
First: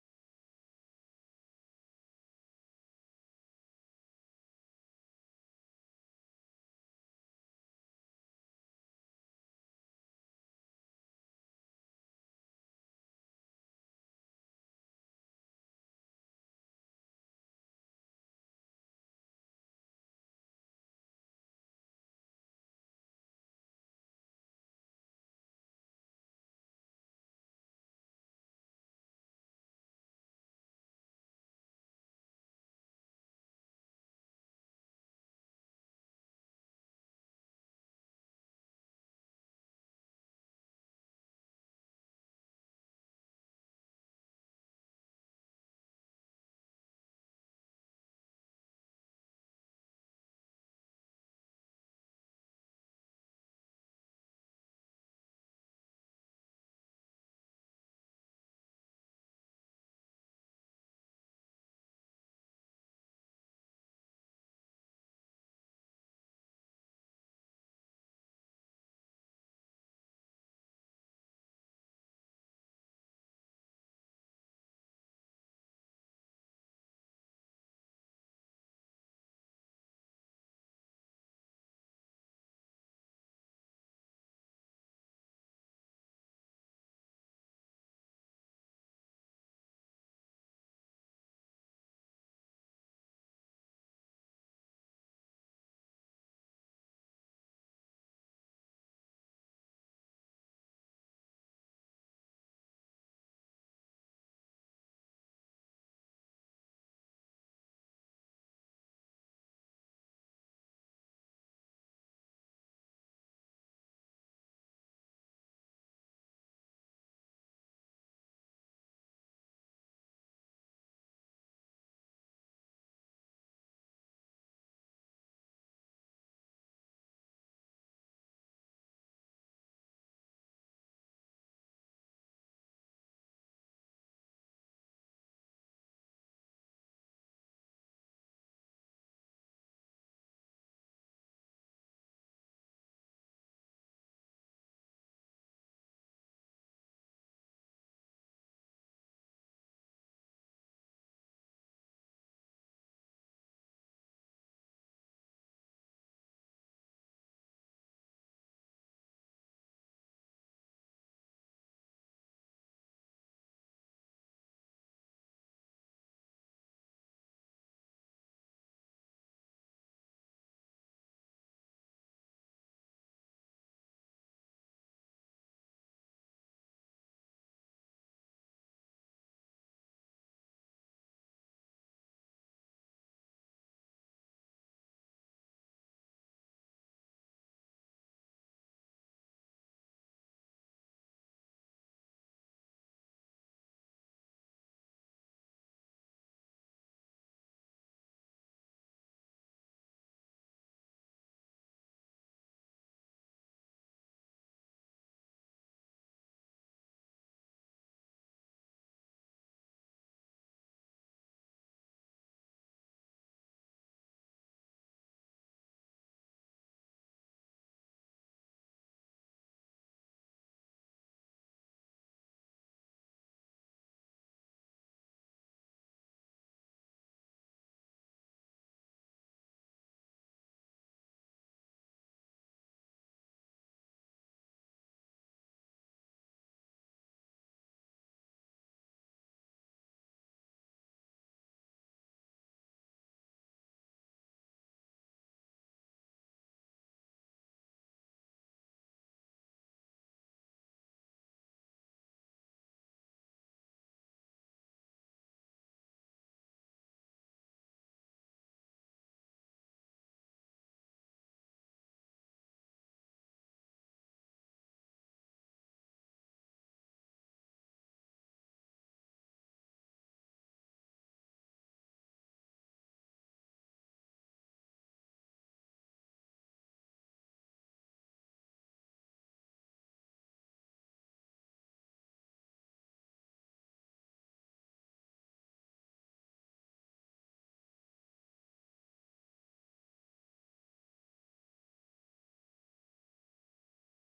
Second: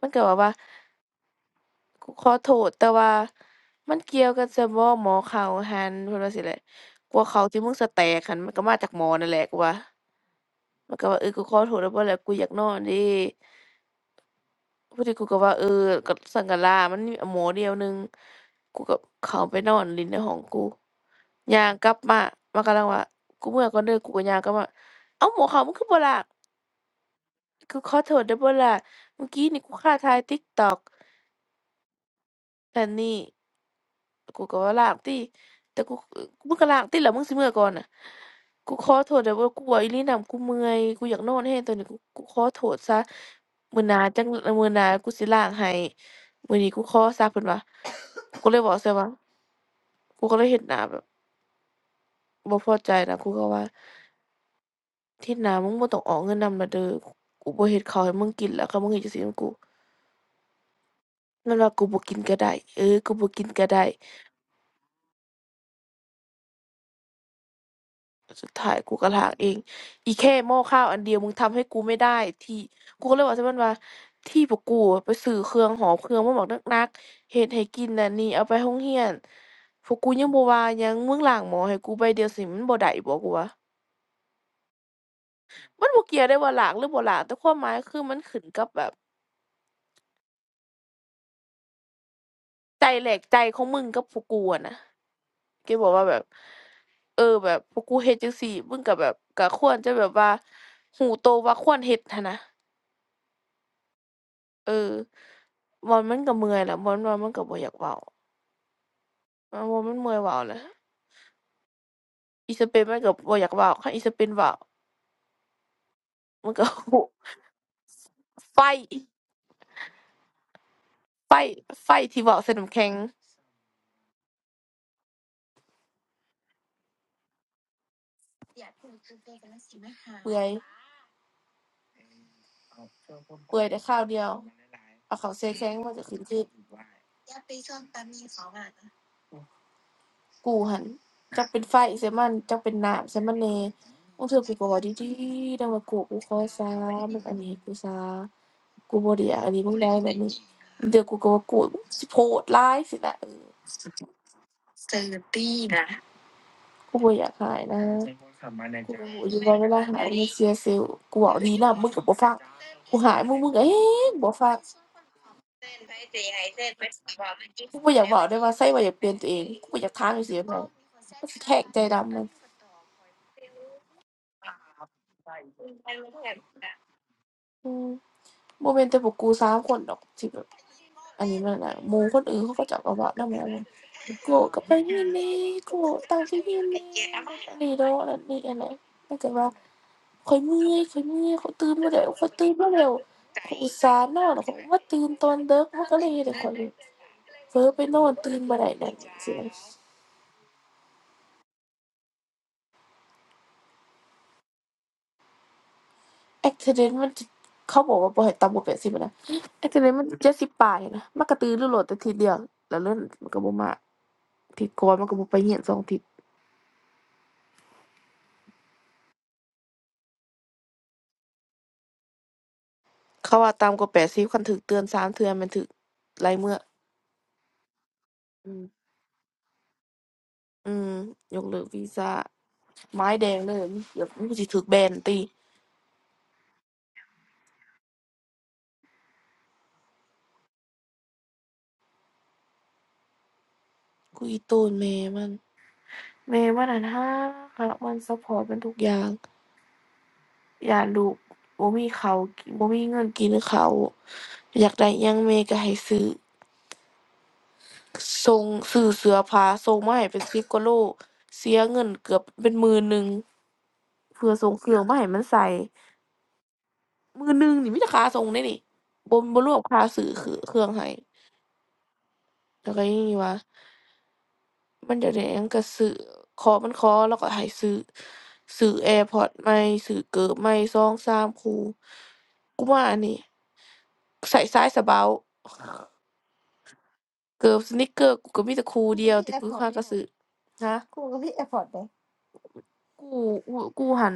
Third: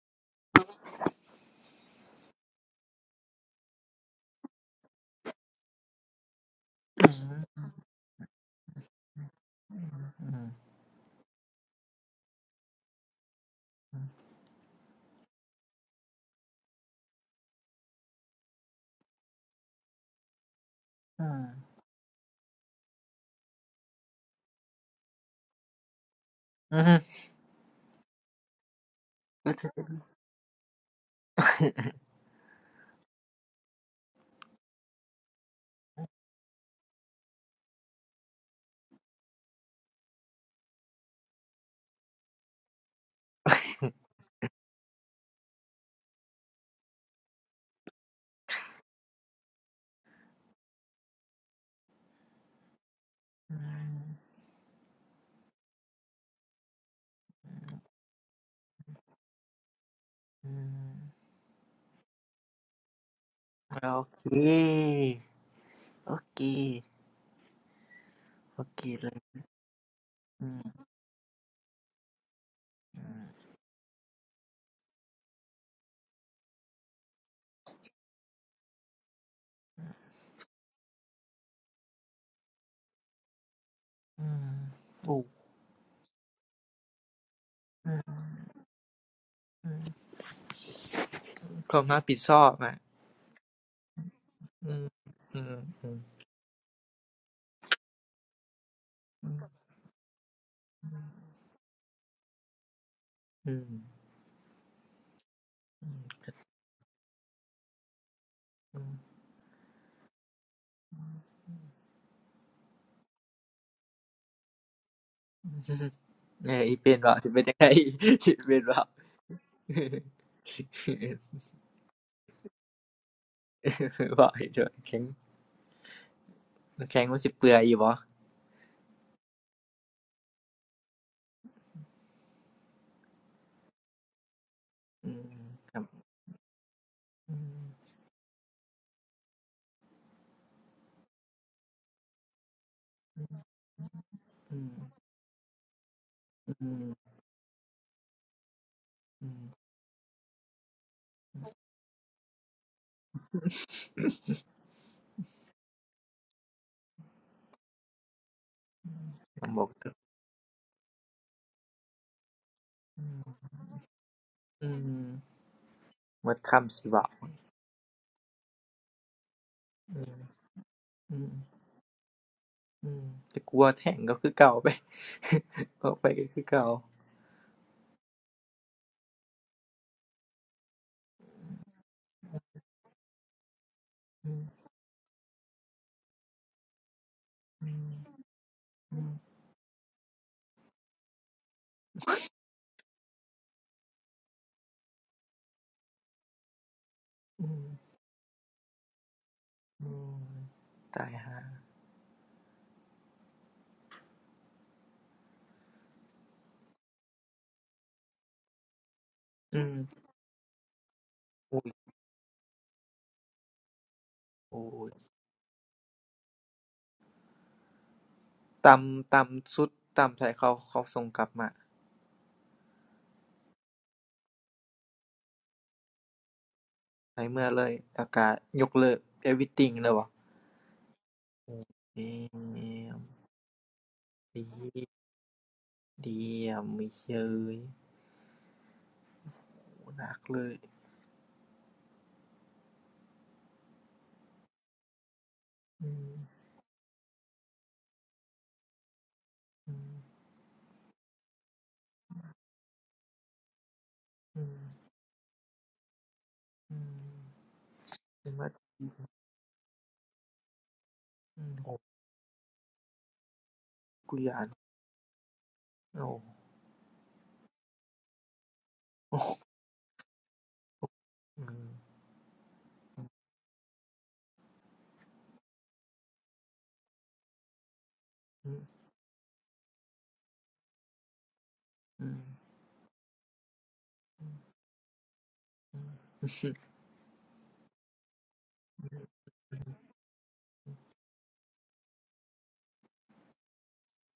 Speaker 1: มันก็แบบว่ากูขอโทษแต่ว่ามันเกี่ยวกันซะบ่หม้อข้าวหั่นเพิ่นว่าจั่งซี้แหละ
Speaker 3: อื
Speaker 1: กลัว
Speaker 3: ม
Speaker 1: ข้าวที่มึงสิแตกหั้นมันก็มาจากหม้อนั่นแหละกูว่า
Speaker 3: อื
Speaker 1: มันก็ว่าเออกูขอโทษได้บ่ล่ะกูอยากนอนเด้
Speaker 3: ออื
Speaker 1: พอดีกูก็ว่าเออก็ซั้นก็ล้างมันมีหม้อเดียวหนึ่งกูก็เข้าไปนอนเล่นในห้องกู
Speaker 3: ออื
Speaker 1: ย่างกลับมามันกำลังว่ากูเมื่อก่อนเด้อกูก็ย่างกลับมาเอ้าวหม้อข้าวมึงคือบ่ล้าง
Speaker 3: ออือฮึ
Speaker 1: กูขอโทษเด้อบลล่ะเมื่อกี้นี่กูข้าถ่าย TikTok แต่นี่กูก็ว่าล้างติแต่กูมึงก็ล้างติแล่ะมึงสิเมื่อก่อนน่ะกูขอโทษเด้อเบลกูว่าอีหลีนำกูเมื่อยกูอยากนอนแฮงตอนนี้กูกูขอโทษซะมื้อหน้าจังมื้อหน้ากูสิล้างให้มื้อนี้กูขอซะเพิ่นว่ากูเลยบอกใส่ว่ากูก็เลยเฮ็ดหน้าแบบบ่พอใจนะกูก็
Speaker 3: อือ
Speaker 1: ว่าที่หน้ามึงบ่ต้องออกเงินนำาละเด้อกูบ่เฮ็ดข้าวให้มึงกินแล้วค่ะมึงเฮ็ดจังซี่นำกู
Speaker 3: อือ
Speaker 1: มันว่ากูบ่กินก็ได้เออกูบ่กินก็
Speaker 3: โอ
Speaker 1: ได้
Speaker 3: เคโอเค
Speaker 1: สุด
Speaker 3: โอ
Speaker 1: ท้าย
Speaker 3: เค
Speaker 1: กู
Speaker 3: เล
Speaker 1: ก็
Speaker 3: ย
Speaker 1: ถากเองอีแค่
Speaker 3: อื
Speaker 1: หม้อ
Speaker 3: ม
Speaker 1: ข้าวอันเดียวมึงทำให้กูไม่ได้ที่
Speaker 3: อื
Speaker 1: กูก็เลย
Speaker 3: ม
Speaker 1: บอกใช่มันว่าที่พวกกูอะไปซื้อเครื่องหอมเครื่องมาบอกนักๆเฮ็ดให้กินน่ะนี่เอาไปโรงเรียนพวกกูยังบ่ว่าหยังมึงล้างหม้อให้กูใบเดียวสิมันบ่ได้บ่กูว่า
Speaker 3: อืมโอ้
Speaker 1: มันบ่เกี่ยวได้ว่าหลากหรือบ่หลากแต่ความหมาย
Speaker 3: อื
Speaker 1: คือ
Speaker 3: ม
Speaker 1: มันขึ้นกับแบบ
Speaker 3: อืมความรับผิดชอบอ่ะ
Speaker 1: ใจแหลกใจของมึงกับพวกกูอะ
Speaker 3: อื
Speaker 1: นะ
Speaker 3: มอืม
Speaker 1: แกบ
Speaker 3: อื
Speaker 1: อก
Speaker 3: ม
Speaker 1: ว่าแบบเออแบบพวกกูเฮ็ดจังซี่มึงก็แบบก็ควรจะแบบว่า
Speaker 3: อืม
Speaker 1: หูโตว่าควรเฮ็ดหั้นนะ
Speaker 3: อืม
Speaker 1: เออ
Speaker 3: อื
Speaker 1: บอลมันก็เมื่อยแหละบอลบอลมันก็บ่อยากเว้า
Speaker 3: ม
Speaker 1: อ่าบอลมันเมื่อยเว้าแหละอีสเปนมันก็บ่อยากเว้าคันอีสเปนเว้า
Speaker 3: อืม
Speaker 1: มัน
Speaker 3: เนี่ย
Speaker 1: ก็
Speaker 3: อีเป็นว่าจะเป็นยังไงอี
Speaker 1: ไฟ
Speaker 3: เป็นว่า
Speaker 1: ไฟไฟที่เว้าใส่น้ำแข็ง
Speaker 3: ว่าไอ้เถอะแข็งแข็งมันสิเปื่อยอยู่บ่
Speaker 1: เปื่อยเปื่อยแต่ข้าวเดียว
Speaker 3: อื
Speaker 1: เอา
Speaker 3: ม
Speaker 1: เข้าใส่แข็
Speaker 3: ค
Speaker 1: ง
Speaker 3: รับ
Speaker 1: มันก็ขึ้นคือ
Speaker 3: อืม
Speaker 1: กูหันจักเป็นไฟใส่มันจักเป็นน้ำใส่มันแหน่มึงเถื่อกู
Speaker 3: อื
Speaker 1: ก็
Speaker 3: ม
Speaker 1: เว้าดีๆดังว่ากูกูขอ
Speaker 3: อื
Speaker 1: สา
Speaker 3: ม
Speaker 1: มึงอันนี้กูสากูบ่ได้
Speaker 3: อื
Speaker 1: อยาก
Speaker 3: ม
Speaker 1: อันนี้มึงได้แบบนี้บางเดี๋ยวกูก็ว่ากูสิโพดร้ายสินะ กูบ่อยากหายนะกู้อยู่
Speaker 3: ผม
Speaker 1: ว่า
Speaker 3: บ
Speaker 1: เว
Speaker 3: อก
Speaker 1: ลาหายมันเสียเซลล์กูบอกดีนะมึงก็บ่ฟังกู
Speaker 3: อื
Speaker 1: หาย
Speaker 3: ม
Speaker 1: มึงมึงก็เอ๊บ่ฟัง
Speaker 3: อืมหมดคำสิบ่
Speaker 1: กูบ่อยากบอกได้อว่าไสว่าอยากเปลี่ยนตัวเองกูบ่อยากถามจังซี่แม่ง
Speaker 3: อื
Speaker 1: มัน
Speaker 3: ม
Speaker 1: สิแทงใจดำนัน
Speaker 3: อืมแต่กลัวแท่งก็คือเก่าไป ออกไปก็คือเก่า
Speaker 1: อืมบ่แม่นแต่พวกกูสามคนดอกที่แบบอันนี้มันน่ะหมู่คนอื่นเขาก็จะเอาก็เวอานำแม่นบ่โก
Speaker 3: อื
Speaker 1: ร
Speaker 3: ม
Speaker 1: ก็ไปนี่นี่โกรธตามที่นี่นี่อันนีดอกโดนนั่นนี่อันนั้นมันก็ว่า ข้อยเมื่อยข้อยเมื่อยข้อยตื่นบ่ได้ข้อยตื่นมาแล้วข้อยอุตส่าห์นอนแล้วข้อยก็มาตื่นตอนดึกมันก็เลยเฮ็ดให้ข้อย
Speaker 3: อื
Speaker 1: เผล
Speaker 3: ม
Speaker 1: อไปนอนตื่นบ่ได้นั่นจั่งซี้นะ
Speaker 3: อืมตายฮะา
Speaker 1: a c d e n t มันจะเขาบอกว่าบ่ให้ต่ำกว่า80อะนะ
Speaker 3: อืม
Speaker 1: accident มันเจ็ดสิบปลายนะมันก็ตื่น
Speaker 3: อุ๊
Speaker 1: รู้
Speaker 3: ย
Speaker 1: โลดอาทิตย์เดียวแล้วเรื่องมันก็บ่มาอา
Speaker 3: โอ้
Speaker 1: ทิตย์ก่อ
Speaker 3: ย
Speaker 1: นมันก็บ่ไปเรียน2อาทิตย์
Speaker 3: ตำต่ำสุดต่ำไทยาเขาเขาส่งกลับมา
Speaker 1: เขาว่าต่ำกว่าแปดสิบคันถูกเตือนสามเทื่อแม่นถูกหลายมื้อ
Speaker 3: ไปเมื่อเลยอากาศ
Speaker 1: อืม
Speaker 3: ยกเลิก everything เลยว่
Speaker 1: อืมยก
Speaker 3: โอ้
Speaker 1: เลิกวี
Speaker 3: เดี
Speaker 1: ซา
Speaker 3: ยม
Speaker 1: ไม้แดงเลยเดี๋ยวมันก็
Speaker 3: ดี
Speaker 1: สิถูแบนติ
Speaker 3: เดียมไม่เชยโอ้หนักเลย
Speaker 1: กูอีตูนแม่มัน
Speaker 3: อืม
Speaker 1: แม่มันนั่นฮักฮักมันซัพพอร์ตมันทุกอย่าง
Speaker 3: อืม
Speaker 1: อยากลูกบ่มีข้าวกินบ่มีเงินกินข้าว
Speaker 3: อืม
Speaker 1: อยากได้หยังแม่ก็ให้ซื้อ
Speaker 3: อืมเป็
Speaker 1: ส่ง
Speaker 3: ว่า
Speaker 1: ซื้อเสื้อผ้าส่งมาให้เป็น10กว่าโล
Speaker 3: อื
Speaker 1: เสี
Speaker 3: ม
Speaker 1: ย
Speaker 3: โอ้
Speaker 1: เงินเกือบเป็นหมื่นหนึ่ง
Speaker 3: กู
Speaker 1: เพื่
Speaker 3: ย
Speaker 1: อ
Speaker 3: อาน
Speaker 1: ส่งเครื่องมาให้มันใส่
Speaker 3: โอ้
Speaker 1: มื้อหนึงนี่มีแต่ค่าส่งเดะนี่บ่บ่รวมค่าซื้อคือเครื่องให้
Speaker 3: อืม
Speaker 1: แล้วก็ยังมีกว่า มันอยากได้หยังก็ซื้อขอมันขอเลาก็ให้ซื้อ
Speaker 3: อืม
Speaker 1: ซื้อ AirPods ใหม่ซื้อเกิบใหม่สองสามคู่
Speaker 3: อืม
Speaker 1: กูว่าอันนี้ ใส่ซ้ายสะเบาเกิบ sneaker กูก็มีแต่คู่เดียวที่กูหาก็ซื้อฮะกูกูกูหั้น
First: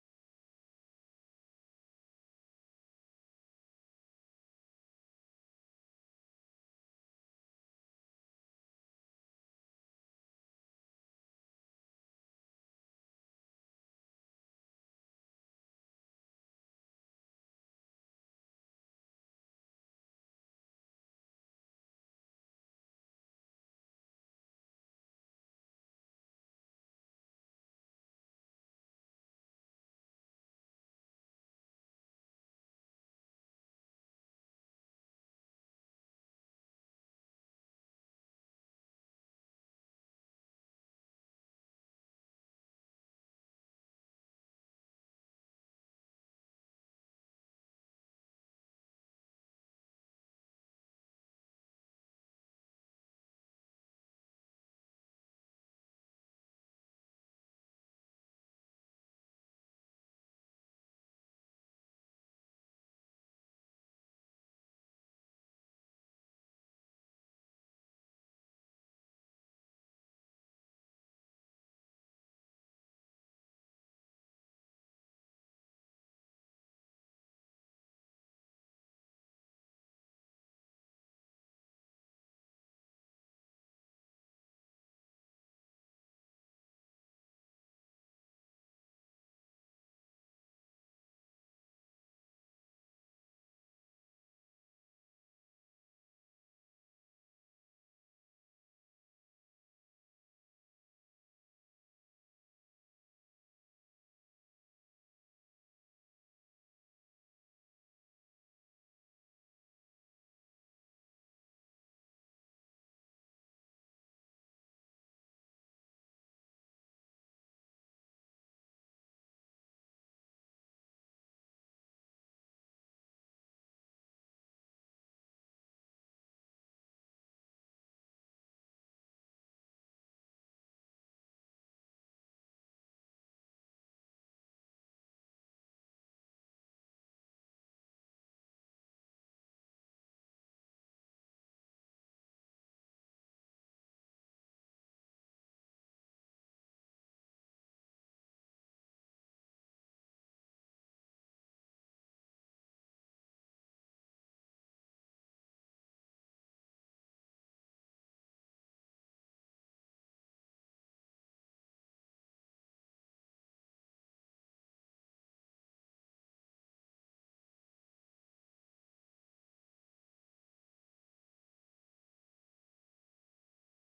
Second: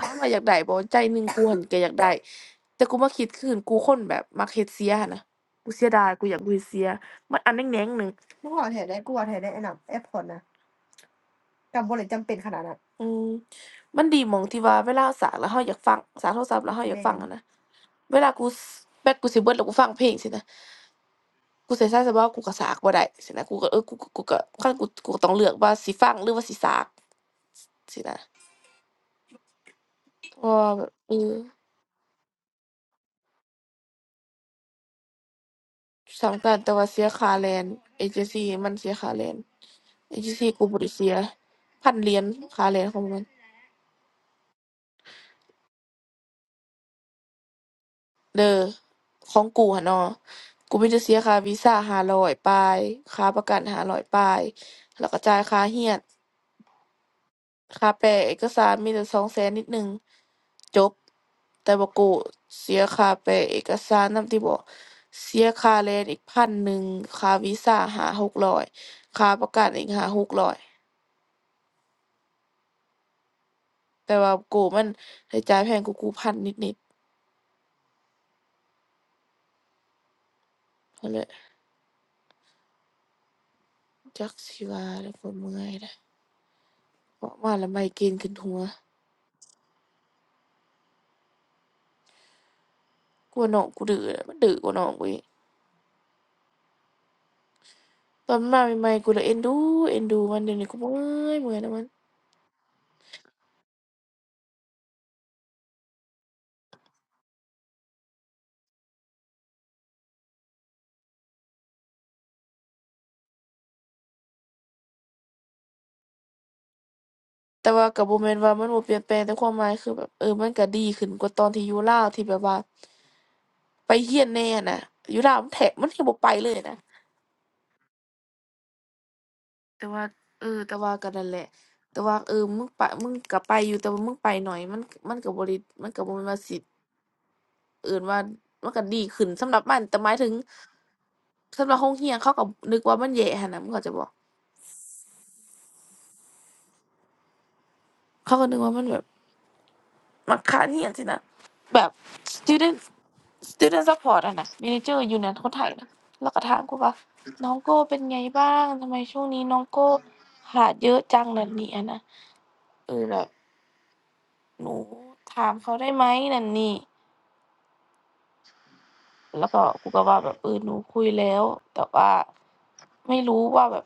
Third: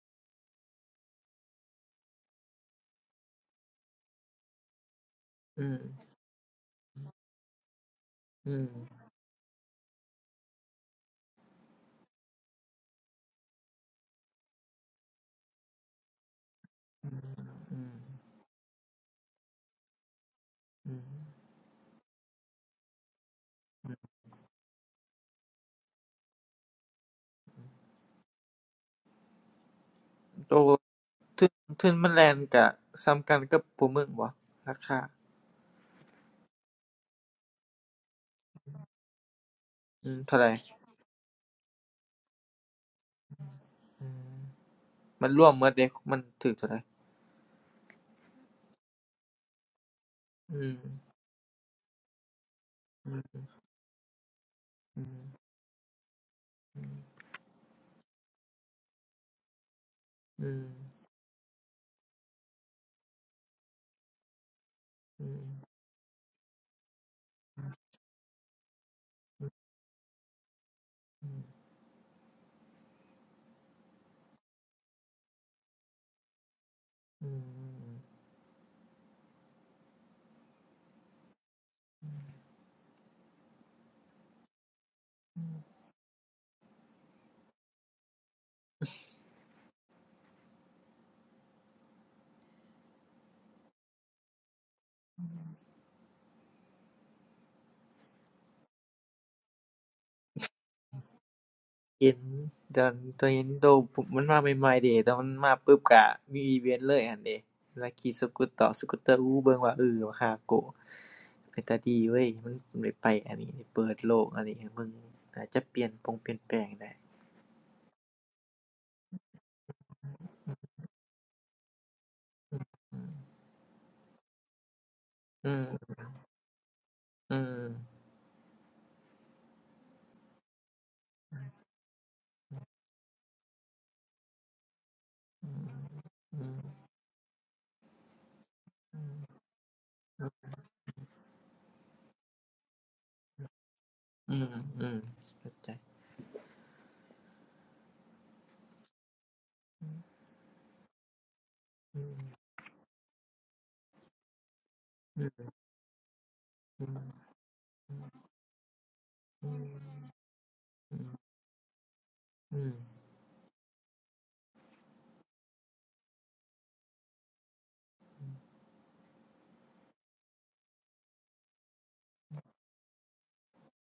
Speaker 1: ถามว่าอยากได้บ่ใจหนึ่งกูหั้นก็อยากได้ แต่กูมาคิดคืนกูคนแบบมักเฮ็ดเสียหั้นนะ
Speaker 3: อื
Speaker 1: กู
Speaker 3: ม
Speaker 1: เสียดาย กูอยากกูเฮ็ดเสีย มันอันแหน่งแหน่งหนึ่ง
Speaker 3: อืม
Speaker 1: อืมมันดีหม้องที่ว่าเวลาเราสากแล้วเราอยากฟังสากโทรศัพท์แล้วเราอยากม่
Speaker 3: อื
Speaker 1: ฟัง
Speaker 3: ม
Speaker 1: หั้นนะ
Speaker 3: อืม
Speaker 1: เวลากูสแบตกูสิเบิดแล้วกูฟังเพลงสินะ
Speaker 3: อืม
Speaker 1: กูใส่สายสะเบากูก็สากบ่ได้สินะกูก็เออกูกูก็คันกูกูก็ต้องเลือกว่าสิฟังหรือว่าสิสากสินะเพราะ
Speaker 3: โต
Speaker 1: ว่าแบบเออ
Speaker 3: ทึ่นทึ่นมันแลนก็ส่ำกันกับผู้เมืองบ่ราคา
Speaker 1: สำคัญแต่ว่าเสียค่าแรงเอเจนซีมันเสียค่าแรง
Speaker 3: อื
Speaker 1: เอ
Speaker 3: ม
Speaker 1: เจน
Speaker 3: เท่าไร
Speaker 1: ซีกูบ่ได้เสียพันเหรียญค่าแรงของมัน
Speaker 3: อืมมันรวมหมดเดะมันถูเท่าใด
Speaker 1: เด้อของกูหั้นเนาะ
Speaker 3: อื
Speaker 1: กู
Speaker 3: ม
Speaker 1: มีแต่เสียค่าวีซ่า5อยปลาย
Speaker 3: อื
Speaker 1: ค่าป
Speaker 3: ม
Speaker 1: ระกัน500ปลายแล้วก็จ่ายค่าเรียนค่าแปลเอกสารมีแต่2 0 0แสนนิดหนึ่ง
Speaker 3: อืม
Speaker 1: จบแต่บ่ากูเสียค่าแปลเอกสารนำติบ่
Speaker 3: อื
Speaker 1: เสี
Speaker 3: ม
Speaker 1: ยค่าแรงอีกพันหนึ่งค่าวีซ่าห0 0้อยค่าประกันอีกหาหกร้อย
Speaker 3: อืม
Speaker 1: แต่ว่ากูมันได้จ่ายแพงกว่ากู้1นนิด
Speaker 3: อืม
Speaker 1: ๆน่ลยจักสิว่าแล้วก็
Speaker 3: อืม
Speaker 1: เมื่อยแหละเว้าะว่าแล้วไมเกรนขึ้นหัวกูว่าน้องกูดื้อแหละมันดื้อกว่าน้องกูอีกตอนมันมาใหม่ๆกูเลยเอ็นดูเอ็นดูมันเดี๋ยวนี้กูบ่เมื่อยเมื่อยนะมัน
Speaker 3: เห็นตอนตอนเห็นโลมันมาใหม่ใหม่เดะตอนมันมาปึ๊บก็มีอีเวนต์เลยหั้นเดะเวลาขี่สกูตเตอร์สกูตเตอร์อู้เบิ่งว่าเอ้อฮาโกะเป็นตาดีเว้ยมันได้ไปอันนี้ได้เปิดโลกอันนี้ให้เบิ่งน่าจะเปลี่ยนปงเปลี่ยนแปลงได้
Speaker 1: แต่ว่าก็บ่แม่นว่ามันบ่เปลี่ยนแปลงแต่ความหมายคือแบบเออมันก็ดีขึ้นกว่าตอนที่อยู่ลาวที่แบบว่าไปเฮียนแหน่อะน่ะอยู่ลาวมั
Speaker 3: อื
Speaker 1: นแท
Speaker 3: อ
Speaker 1: บมันแทบบ่ไปเลยนะ
Speaker 3: อือ
Speaker 1: แต่ว่าเออแต่ว่าก็นั่นแหละแต่ว่าเออมึงไปมึงก็ไปอยู่แต่ว่ามึงไปหน่อยมันมันก็บ่
Speaker 3: อื
Speaker 1: ได้
Speaker 3: อ
Speaker 1: มันก็บ่แม่นว่า
Speaker 3: อื
Speaker 1: สิ
Speaker 3: อ
Speaker 1: เอิ้นว่ามันก็ดีขึ้นสำหรับมันแต่หมายถึงสำหรับโรงเรียนเขาก็นึกว่ามันแย่หั้นน่ะมึงเข้าใจบ่
Speaker 3: อืออือเข้าใจ
Speaker 1: เขาก็นึกว่ามันแบบ มักค้านเหียนสินะแบบ
Speaker 3: อือ
Speaker 1: student student support อะนะ manager อยู่
Speaker 3: อื
Speaker 1: น
Speaker 3: อ
Speaker 1: นคนไทยนะแล้วก็ถามกูว่าน้องโก้เป็นไงบ้างทำไมช่วงนี้น้องโก้ขาดเย
Speaker 3: อื
Speaker 1: อะ
Speaker 3: อ
Speaker 1: จังนั่นนี่อะนะ
Speaker 3: อือ
Speaker 1: เออแบบหนูถามเขาได้ไหมนั่นนี่แล้วก็กูก็ว่าแบบเออหนูคุยแล้วแต่ว่าไม่รู้ว่าแบบ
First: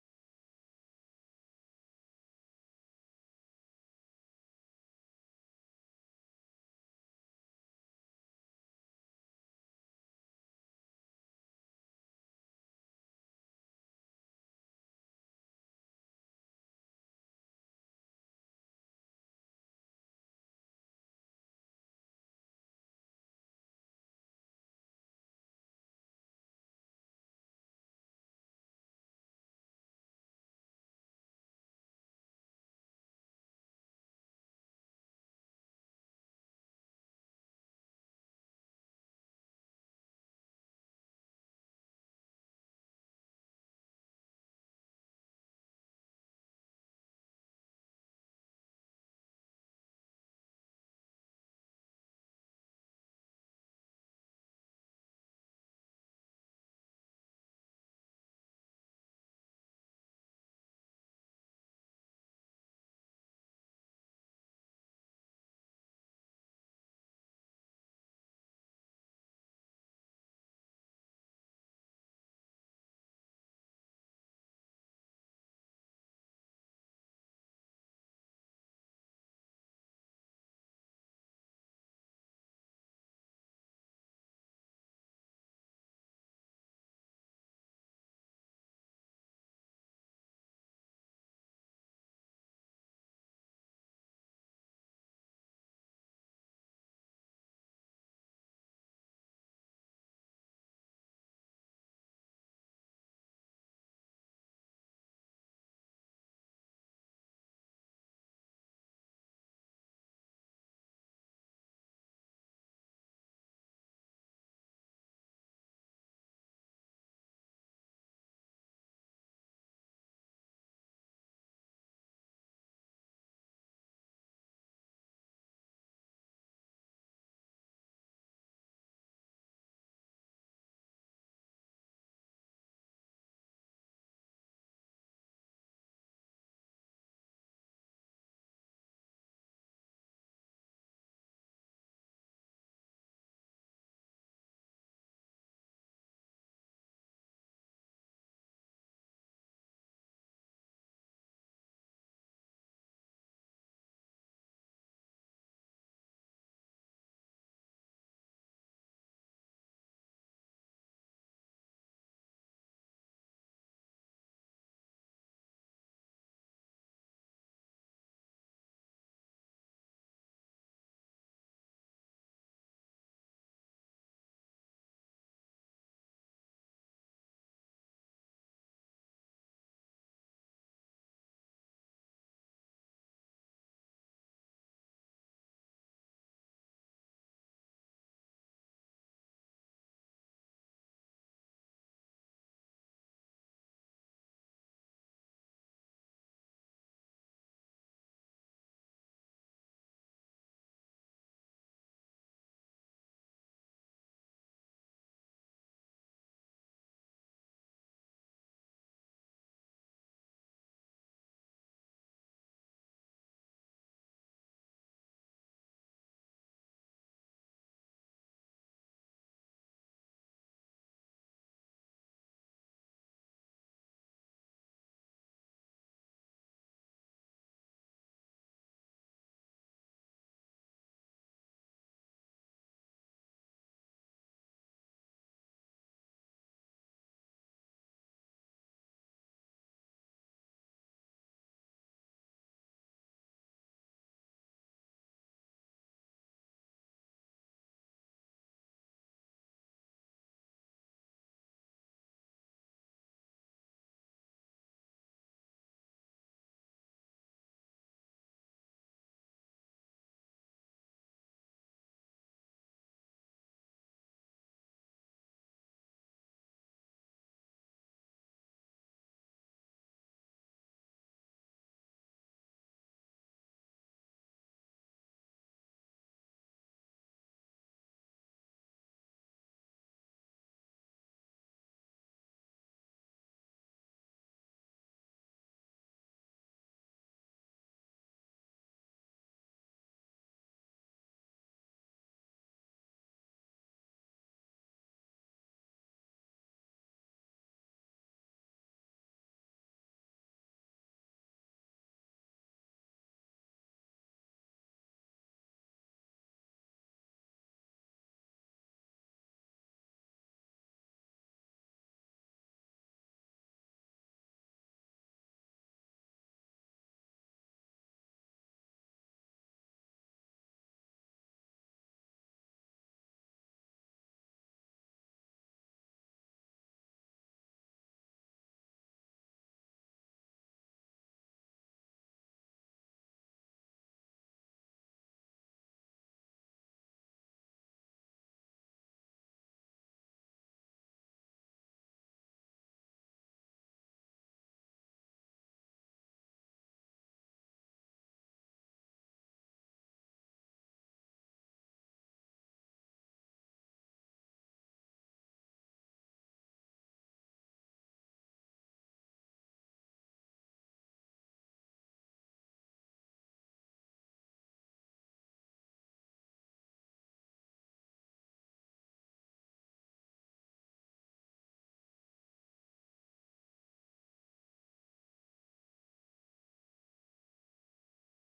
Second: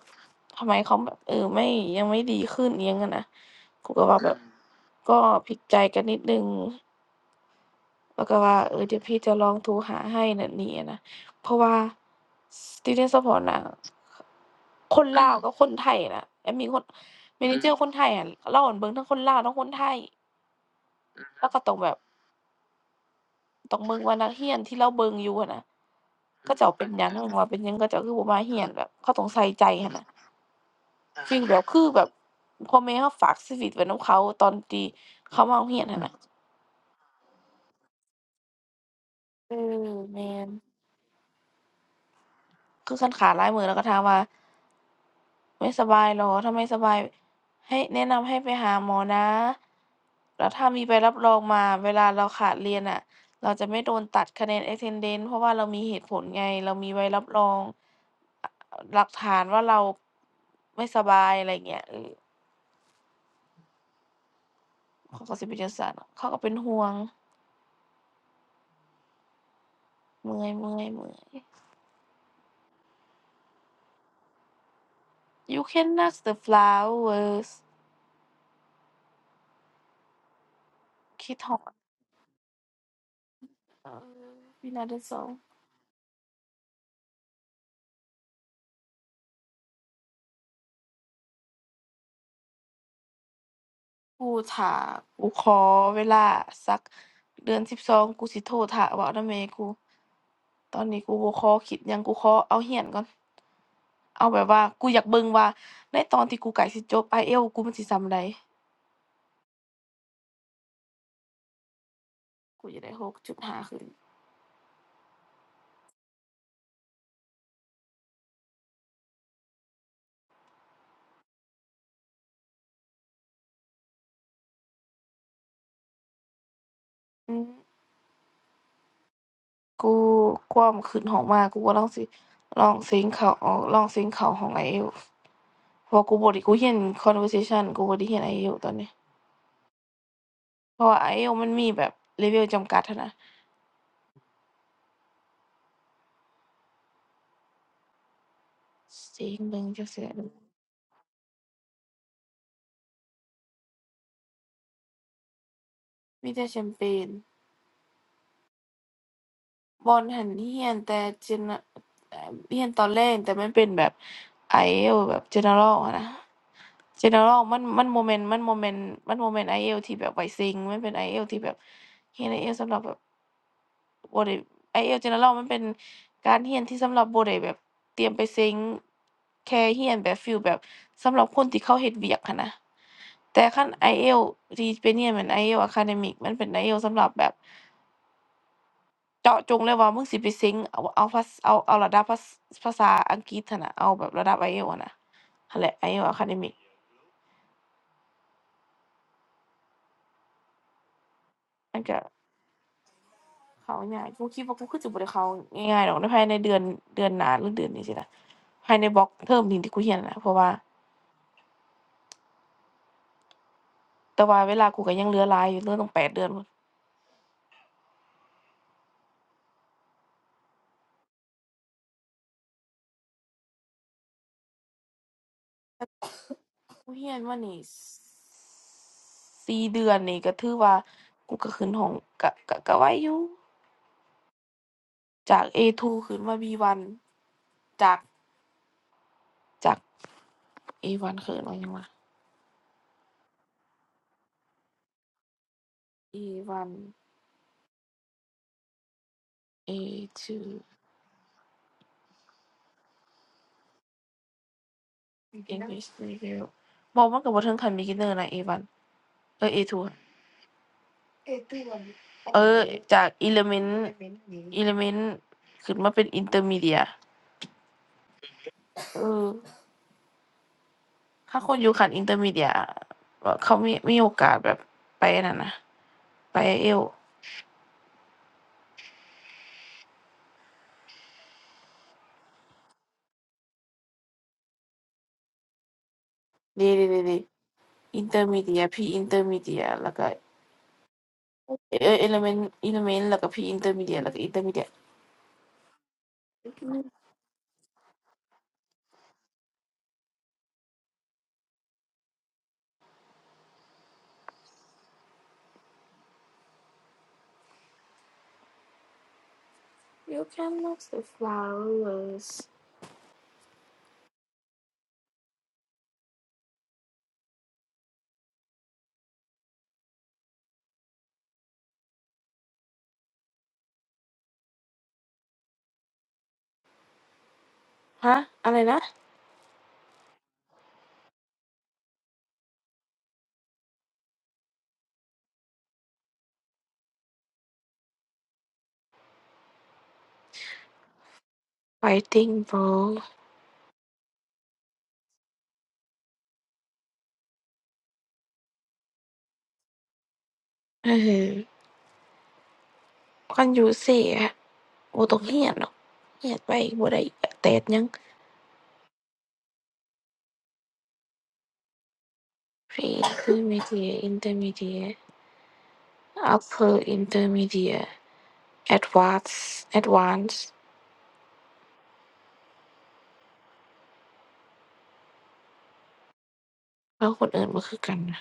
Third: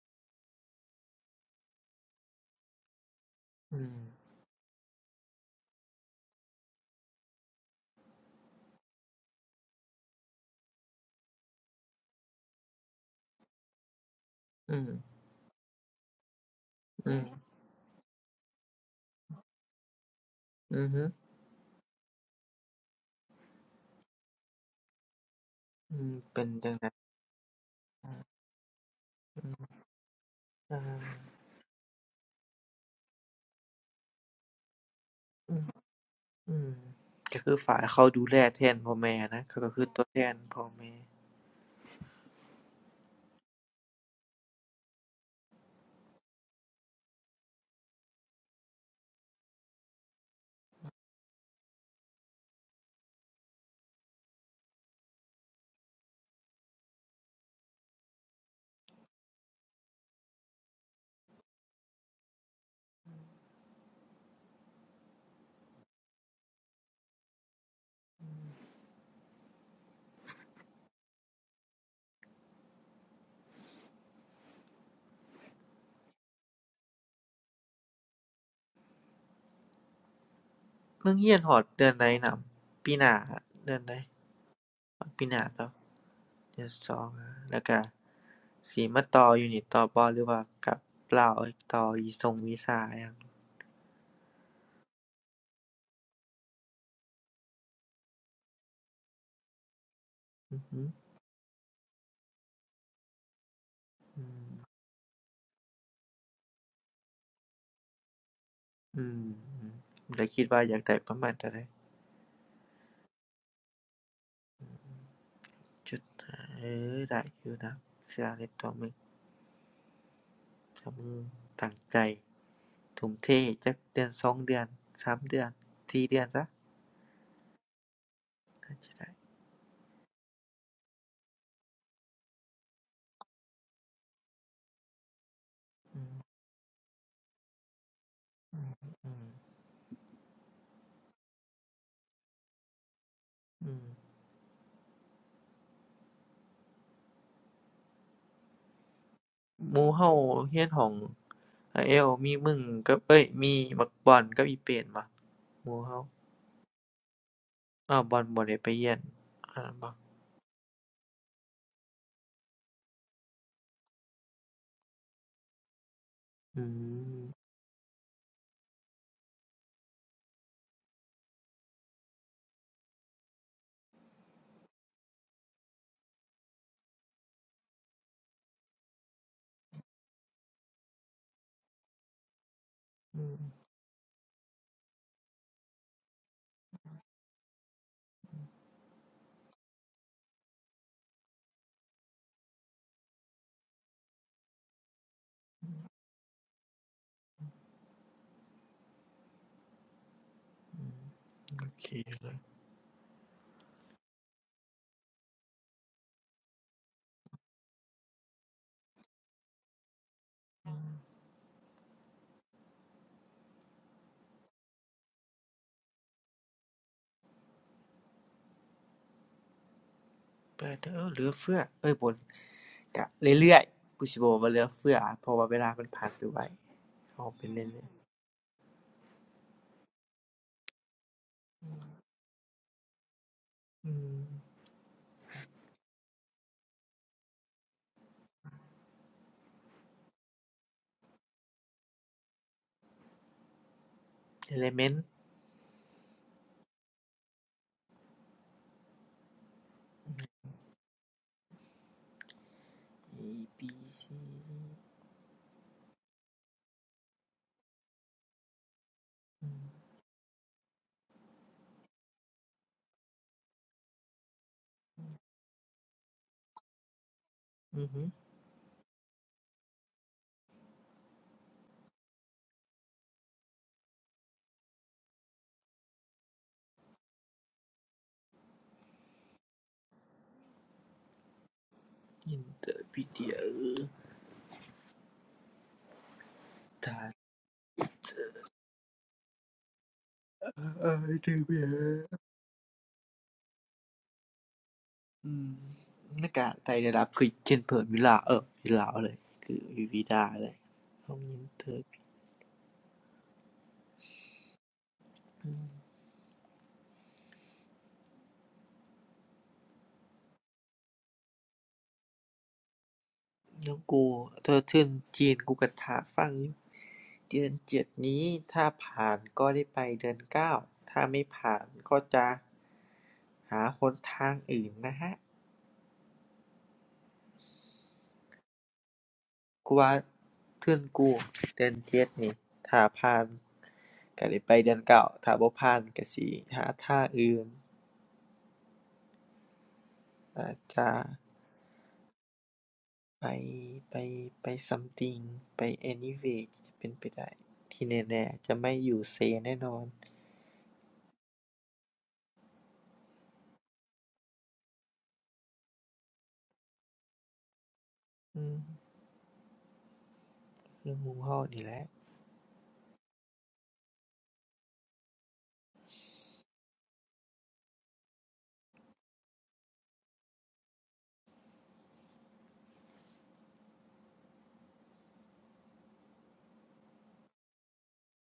Speaker 1: ทำไมเขาแบบเออไม่ยังไม่ดีขึ้นเอียงอะนะ
Speaker 3: อื
Speaker 1: กู
Speaker 3: อ
Speaker 1: ก็ว่าแบบก็พลิกใจกันนิดหนึง แล้วก็ว่าเออเดี๋ยวพี่จะลองโทรหาให้นั่นนี่อะนะเพราะว่า student support น่ะ
Speaker 3: อือ
Speaker 1: คนลาวกับคนไทยน่ะแอมมีคน
Speaker 3: อือ
Speaker 1: ม manager คนไทยอะเราอนเบิ่งทั้งคนลาวทั้งคนไทย
Speaker 3: อืออือฮึ
Speaker 1: แล้วก็ต้องแบบต้องเบิ่งว่านักเรียนที่เราเบิ่งอยู่หั้นน่ะ
Speaker 3: อือเป็น
Speaker 1: เขาเจ้า
Speaker 3: จั่ง
Speaker 1: เป็
Speaker 3: ใด
Speaker 1: นหยังว่าเป็นหยังเขาเจ้าคือบ่มาเรียนแบบเขาต้อง
Speaker 3: อื
Speaker 1: ใส่ใจ
Speaker 3: อ
Speaker 1: หั้นน่ะ
Speaker 3: อ
Speaker 1: ฟี
Speaker 3: า
Speaker 1: ลแบบคือแบบพ่อแม่เราฝากชีวิตไว้นำเขาตอนที่เขามาโรงเรียนหั้นน่ะ
Speaker 3: อืมก็คือฝายเขาดูแลแทนพ่อแม่นะ
Speaker 1: เอ
Speaker 3: เขาก็คื
Speaker 1: อ
Speaker 3: อตัวแท
Speaker 1: แม่
Speaker 3: น
Speaker 1: น
Speaker 3: พ่อแม่
Speaker 1: คือคันขาหลายมื้อแล้วก็ถามว่า ไม่สบายเหรอ ถ้าไม่สบายให้แนะนำให้ไปหาหมอนะแล้วถ้ามีใบรับรองมาเวลาเราขาดเรียนน่ะเราจะไม่โดนตัดคะแนน attendance เพราะว่าเรามีเหตุผลไง เรามีใบรับรองอหลักฐานว่าเราไม่สบายอะไรอย่างเงี้ยเออเขาก็สิเป็นจั่งซั้นเขาก็เป็นห่วงเมื่อยเมื่อยเมื่อย You can ask the flowers
Speaker 3: เมองเรี
Speaker 1: คิด
Speaker 3: ยน
Speaker 1: ฮ
Speaker 3: ฮ
Speaker 1: อ
Speaker 3: อด
Speaker 1: ด
Speaker 3: เดือนใดนำปีหน้าเดือน
Speaker 1: เอ
Speaker 3: ใด
Speaker 1: อ Been อ t
Speaker 3: ฮ
Speaker 1: the
Speaker 3: อดปี
Speaker 1: song
Speaker 3: หน้าเจอเดือนสองอะแล้วก็สิมาต่ออยู่นี่ต่อบ่หรือว่ากลับลาวอีกต่ออีส่งวีซาอหยัง
Speaker 1: กูถ้ากูขอเวลาสักเดือนสิบสองกูสิโทรท่าเว้านำแม่กูต
Speaker 3: อื
Speaker 1: อน
Speaker 3: ม
Speaker 1: นี้กูบ่ขอคิดหยังกูขอเอาเรียนก่อนเอาแบบว่ากูอยากเบิ่งว่าในตอนที่กูใกล้สิจบ IELTS กูมันสิส่ำใด
Speaker 3: อมอืมแล้วคิดว่าอยากได้ประมาณเท่าใด
Speaker 1: กูจะได้6าขึ้น
Speaker 3: จุดห้าเออได้อยู่นะเชื่อในตัวมึงถ้ามึงตั้งใจทุ่มเทจักเดือนสองเดือนสามเดือนสี่เดือนซะ
Speaker 1: อือ
Speaker 3: น่าจะได้
Speaker 1: กูความขึ้นห้องมากูก็ลองสิลองซิงค์เข้าออกลองซิงค์เข้าห้อง IELTS เพราะว่ากูบ่ได้กูเรียน conversation กูบ่ได้เรียน IELTS ตอนนี้
Speaker 3: อืม
Speaker 1: เพราะว่า IELTS มันมีแบบเลเวลจำกัดหั้นนะ
Speaker 3: อืม
Speaker 1: จริงเบิ่ง
Speaker 3: ห
Speaker 1: จั
Speaker 3: มู่
Speaker 1: กเทื่อ
Speaker 3: เรา
Speaker 1: หนึ่ง
Speaker 3: เรียนห้อง i อ l มีมึงกับเอ้ยมีบักบอนกับอีเป้นบ่หมู่เรา
Speaker 1: มีแต่แชมเปญ
Speaker 3: อ้าวบอนบ่ได้ไปเรียนอันนั้น
Speaker 1: บ
Speaker 3: บ่
Speaker 1: อลหั้นเหียนแต่เจเนเอ่อเรียนตอนแรกแต่มันเป็นแบบ IELTS แบบ general อะนะ
Speaker 3: อืม
Speaker 1: general มันมันโมเมนต์มันโมเมนต์มันโมเมนต์ IELTS ที่แบบไวเซิงมันเป็น IELTS ที่แบบเรียน IELTS สำหรับแบบบ่ได้ IELTS general มันเป็นการเรียนที่สำหรับบ่ได้แบบเตรียมไปเซิงแค่เรียนแบบฟีลแบบสำหรับคนที่เขาเฮ็ดเวียกหั้นนะ
Speaker 3: อืม
Speaker 1: แต่คัน IELTS ที่เป็นเรียนเหมือน IELTS academic มันเป็น IELTS สำหรับแบบ เจาะจงเลยว่ามึงสิไปเซ็งเอาเอาภาษาเอาเอาระดับภาษภาษาอังกฤษหั้นน่ะเอาแบบระดับ IELTS อะนะนั่นแหละ IELTS Academic
Speaker 3: โอ
Speaker 1: มัน
Speaker 3: เค
Speaker 1: ก็
Speaker 3: เลย
Speaker 1: เข้าง่ายกูคิดว่ากูคือสิบ่ได้เข้าง่ายๆดอกในภายในเดือนเดือนหน้าหรือเดือนนี้สิล่ะภายในบล็อกเทอมนี้ที่กูเรียนน่ะนล่ะเพราะว่าแต่ว่าเวลากูก็ยังเหลือหลายอยู่เหลือตั้งแปดเดือนพุ่น
Speaker 3: ไปลเด้อเหลือเฟือเอ้ยบ่นก็เรื่อยๆกูสิบ่มว่าเหลือเฟือเพราะว่าเวลามันผ่านไปไว
Speaker 1: กูเรียน
Speaker 3: เอา
Speaker 1: มา
Speaker 3: ไป
Speaker 1: นี่
Speaker 3: เรื่อยๆอย
Speaker 1: สี่เดือนนี่ก็ถือว่ากูก็ขึ้นห้องก็ก็ก็ไวอยู่
Speaker 3: อืม
Speaker 1: จาก A2 ขึ้นมาบีวันจากจาก A1 ขึ้นมาหยังวะ
Speaker 3: Element
Speaker 1: เ a อ A2
Speaker 3: A B C
Speaker 1: English Medium บอกมันก็บ่ถึงขั้น beginner นะ a นเอ้
Speaker 3: อื
Speaker 1: ย A2 อ
Speaker 3: ม
Speaker 1: ทูอะเอทูอะเออจาก element element ขึ้นมาเป็น intermediate
Speaker 3: อือฮึ
Speaker 1: เออถ้าคนอยู่ขั้น intermediate อะเขามีมีโอกาสแบบไปอันนั่นนะไปเอล
Speaker 3: Interpedia
Speaker 1: ดีดี
Speaker 3: ตา
Speaker 1: ดีดีอินเตอร์มีเดียพีอินเตอร์มีเดียแล้วก็
Speaker 3: เอ้ยเดือเบี
Speaker 1: เอเอ
Speaker 3: ย
Speaker 1: เอลเมนต์เอลเมนต์แล้วก็พีอินเตอร์มีเดียแล้วก็อินเตอร์มีเดีย
Speaker 3: อืมหน้ากากไทยได้รับคือเช่นเผิมิลาเอออวิลาเลยคือวิวิดาเลย้องยินเธอรอืม
Speaker 1: you can look the flowers
Speaker 3: น้องกูเธอเทิ่อนจีนกูก็ทาฟังอยู่เดือนเจ็ดนี้ถ้าผ่านก็ได้ไปเดือนเก้าถ้าไม่ผ่านก็จะหาหนทางอื่นนะฮะ
Speaker 1: ฮะอะไรนะ
Speaker 3: กูว่าเทิ่อนกูเดือนเจ็ดนี่ถ้าผ่านก็ได้ไปเดือนเก้าถ้าบ่ผ่านก็สิหาทางอื่นนาจะ
Speaker 1: fighting bro
Speaker 3: ไปไปไป something ไปแอนนิเว a ์ถ้เป็นไปได้ที่แน่ๆจะไม่อยู่เซแน่นอน
Speaker 1: เออคันอยู่เสียบ่ต้องเรียนหรอกเรียนไปบ่ได้แตกหยัง
Speaker 3: อืมเรื่องหมห้องนี่แหละ
Speaker 1: pre intermediate intermediate upper intermediate advance d advance d แล้วคนอื่นมันคือกันนะ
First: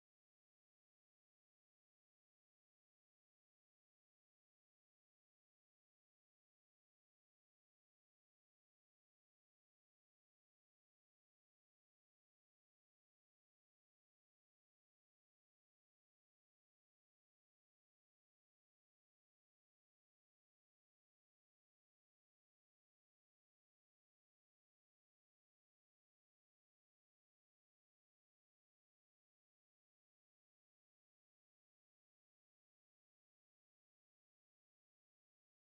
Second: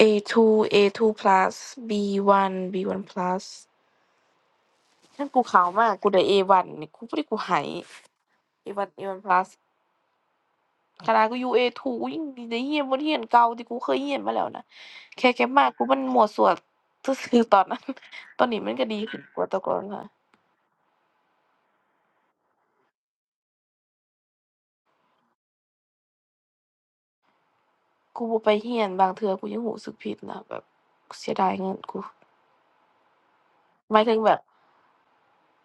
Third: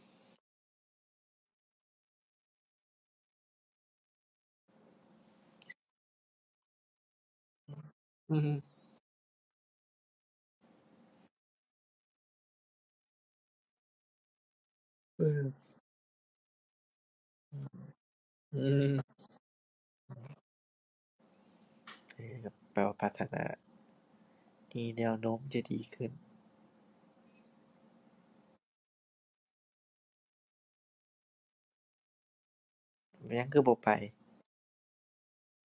Speaker 1: A2 A2 plus B1 B1 plus นั่นกูขาวมากกูได้ A1 นนี่กูบ่ได้กูไหาย
Speaker 3: อืม
Speaker 1: A1 A1 plus คัน่กูยูเอ a ูกูยังได้เรียนบทเรียนเก่าที่กูเคยเรียนมาแล้วนะ
Speaker 3: เอื
Speaker 1: แค่เก็
Speaker 3: ม
Speaker 1: มากูมันมั่วซั่วซื่อๆตอนนั้นตอนนี้
Speaker 3: อื
Speaker 1: มันก็
Speaker 3: ม
Speaker 1: ดีขึ้นกว่าแต่ก่อนค่ะ
Speaker 3: เออแปลว่าพัฒนามีแนวโน้มจะดีขึ้น
Speaker 1: กูบ่ไปเรียนบางเทื่อกูยังรู้สึกผิดนะแบบเสียดายเงินกู
Speaker 3: มันยังคือบ่ไป
Speaker 1: หมายถึงแบบ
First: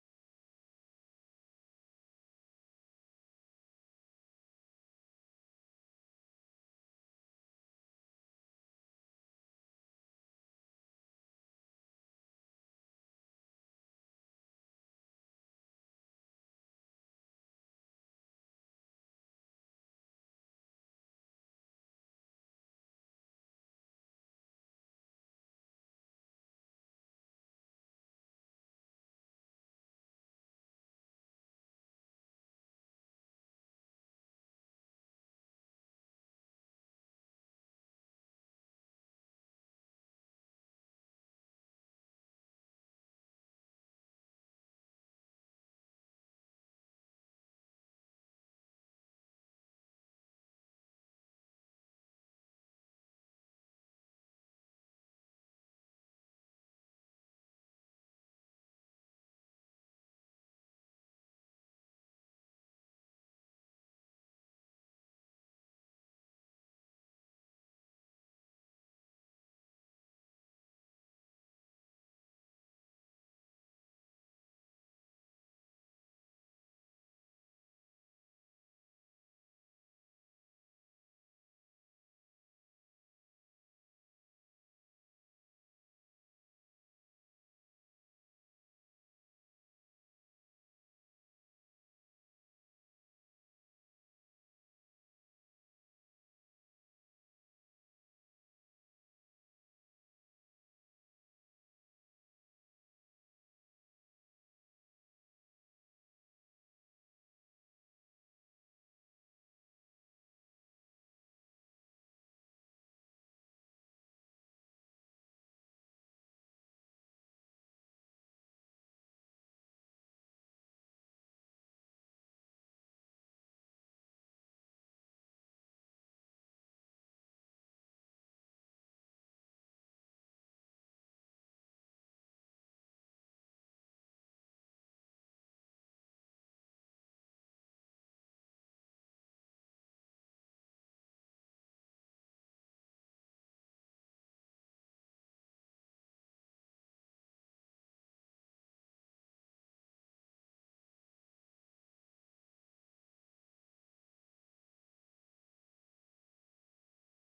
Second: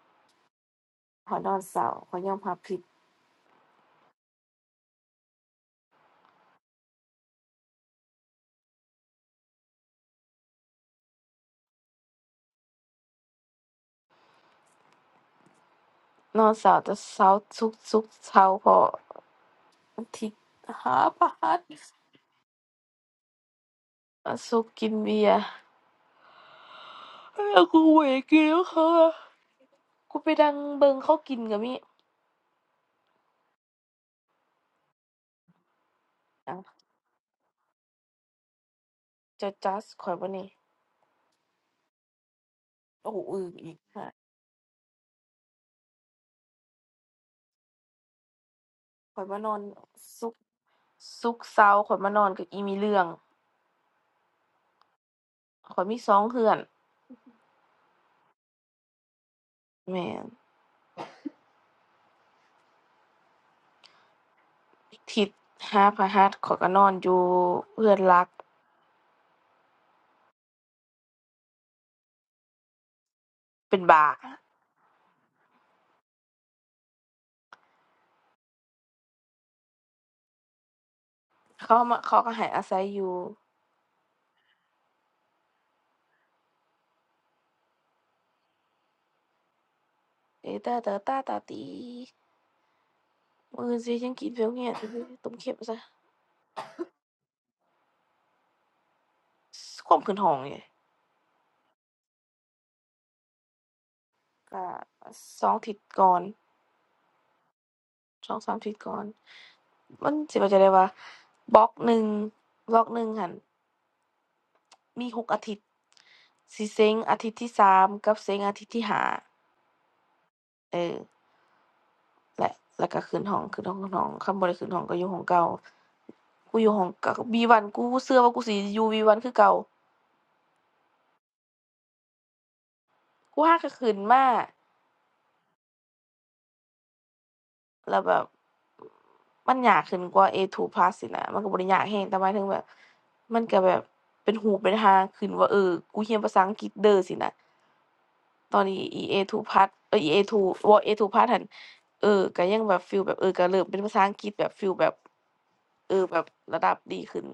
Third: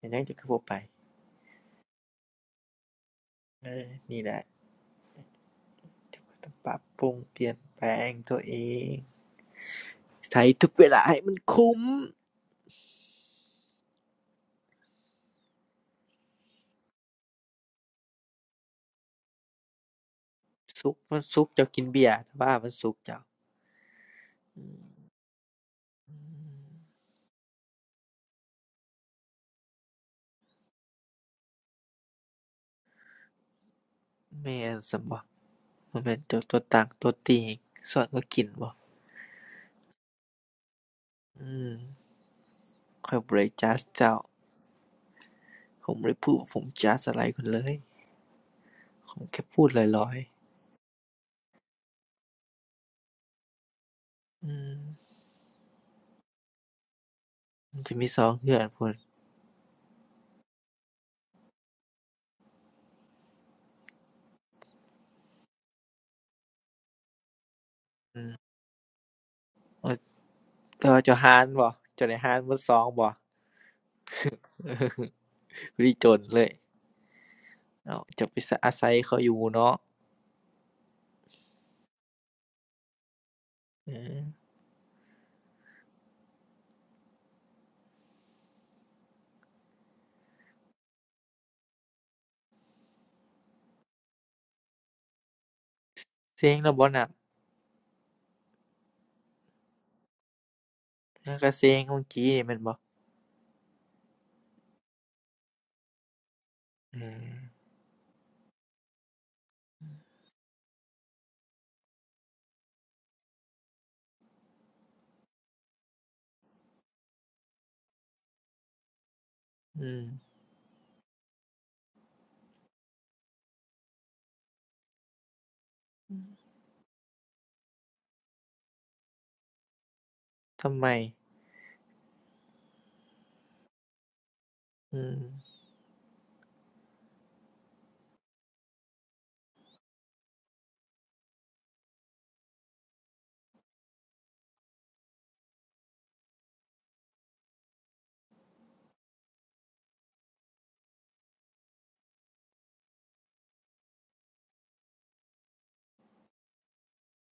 Speaker 3: มันยังจะคือบ่ไป
Speaker 1: ขอยนอนเสาร์ขอยยอมรับผิด
Speaker 3: เออนี่แหละที่ว่าต้องปรับปรุงเปลี่ยนแปลงตัวเองใช้ทุกเวลาให้มันคุ้ม
Speaker 1: นอนเสาร์แต่เสาร์ศุกร์ศุกร์เสาพออาทิตย์
Speaker 3: สุก
Speaker 1: หา
Speaker 3: มั
Speaker 1: ป
Speaker 3: น
Speaker 1: ระ
Speaker 3: ซุก
Speaker 1: หั
Speaker 3: ร์
Speaker 1: ส
Speaker 3: เจ้ากินเบียร์แต่ว่ามันซุกร์เจ้า
Speaker 1: วันศุกร์กินเบียร์แล้วกูเวกินแล้วค่ะกูไปดังเบิ่งเขากินก็มี
Speaker 3: แม่นส่ำบ่บ่แม่นเจ้า
Speaker 1: หยั
Speaker 3: ตั
Speaker 1: ง
Speaker 3: วตากตัวตีให้อนก็กินบ่อ
Speaker 1: จ๊ะจ๊ะข้อยบ่แหนี่
Speaker 3: ือ
Speaker 1: โอ้
Speaker 3: ข้อยบ่
Speaker 1: อื้
Speaker 3: ได้
Speaker 1: ออี
Speaker 3: จั
Speaker 1: ก
Speaker 3: ด
Speaker 1: หา
Speaker 3: เจ้าผมบ่ได้พูดว่าผมจัดอะไรคุณเลยผ
Speaker 1: ข้
Speaker 3: ม
Speaker 1: อยมา
Speaker 3: แค่
Speaker 1: นอน
Speaker 3: พูดลอยลอย
Speaker 1: ศุกร์ศุกร์เสาร์ข้อยมานอนกับอีมีเรื่อง
Speaker 3: อือ
Speaker 1: ข้อยมีสองเรือน
Speaker 3: มันจะมีสองเรือนพู้น
Speaker 1: แม่นถิตหาพฤหัสข้อยเรือนอนอยู่เรือนห
Speaker 3: อื
Speaker 1: ลัก
Speaker 3: อว่แต่ว่าเจ้าหารบ่เจ้าได้หารเบิดสองบ่
Speaker 1: เป็นบ้า
Speaker 3: พอดีโจนเลยเอ้าเจ้าไปอาไยเขาอยู่เนาะ
Speaker 1: เขามาเขาเรือนให้อาศัยอยู่
Speaker 3: เออ
Speaker 1: เอตาตอตาตาตีมื้ออื่นสิจั่งกินข้าวเงี้ยน ต้มเค็มซะ
Speaker 3: เซ็งแล้วบ่น่ะ
Speaker 1: ความขึ้นเรือนนี่
Speaker 3: มันก็เซ็งเมื่อกี้นี่แม่นบ่
Speaker 1: เรือนสองอาทิตย์ก่อน
Speaker 3: เออ
Speaker 1: ส2-3อาทิตย์ก่อนมันสิเข้าใจได้ว่าบล็อกหนึ่งบล็อกหนึ่งหั้น มีหกอาทิตย์สิเซ็งอาทิตย์ที่สามกับเซงอาทิตย์ที่ห้า
Speaker 3: อือ
Speaker 1: เออและแล้วก็ขึ้นห้องขึ้นห้องขึ้นห้องคันบ่ได้ขึ้นห้องก็อยู่ห้องเก่ากูอยู่ห้องเวีวันกูเชื่อว่ากูสิอยู่วีวั1คือเก่า
Speaker 3: ทำไม
Speaker 1: กูหาก็ขึ้นมา
Speaker 3: อือ
Speaker 1: แล้วแบบมันยากขึ้นกว่า A2 plus อีกนะมันก็บ่ได้ยากแฮงแต่หมายถึงแบบมันก็แบบเป็นหูเป็นหางขึ้นว่าเออกูเรียนภาษาอังกฤษเด้อสินะ ตอนนี้ EA2 Part เอทู Pad เอ้ย EA2 บ่ A2 Part หั้นเออก็ยังแบบฟีลแบบเออก็เริ่มเป็นภาษาอังกฤษแบบฟีลแบบเออแบบระดับดีขึ้น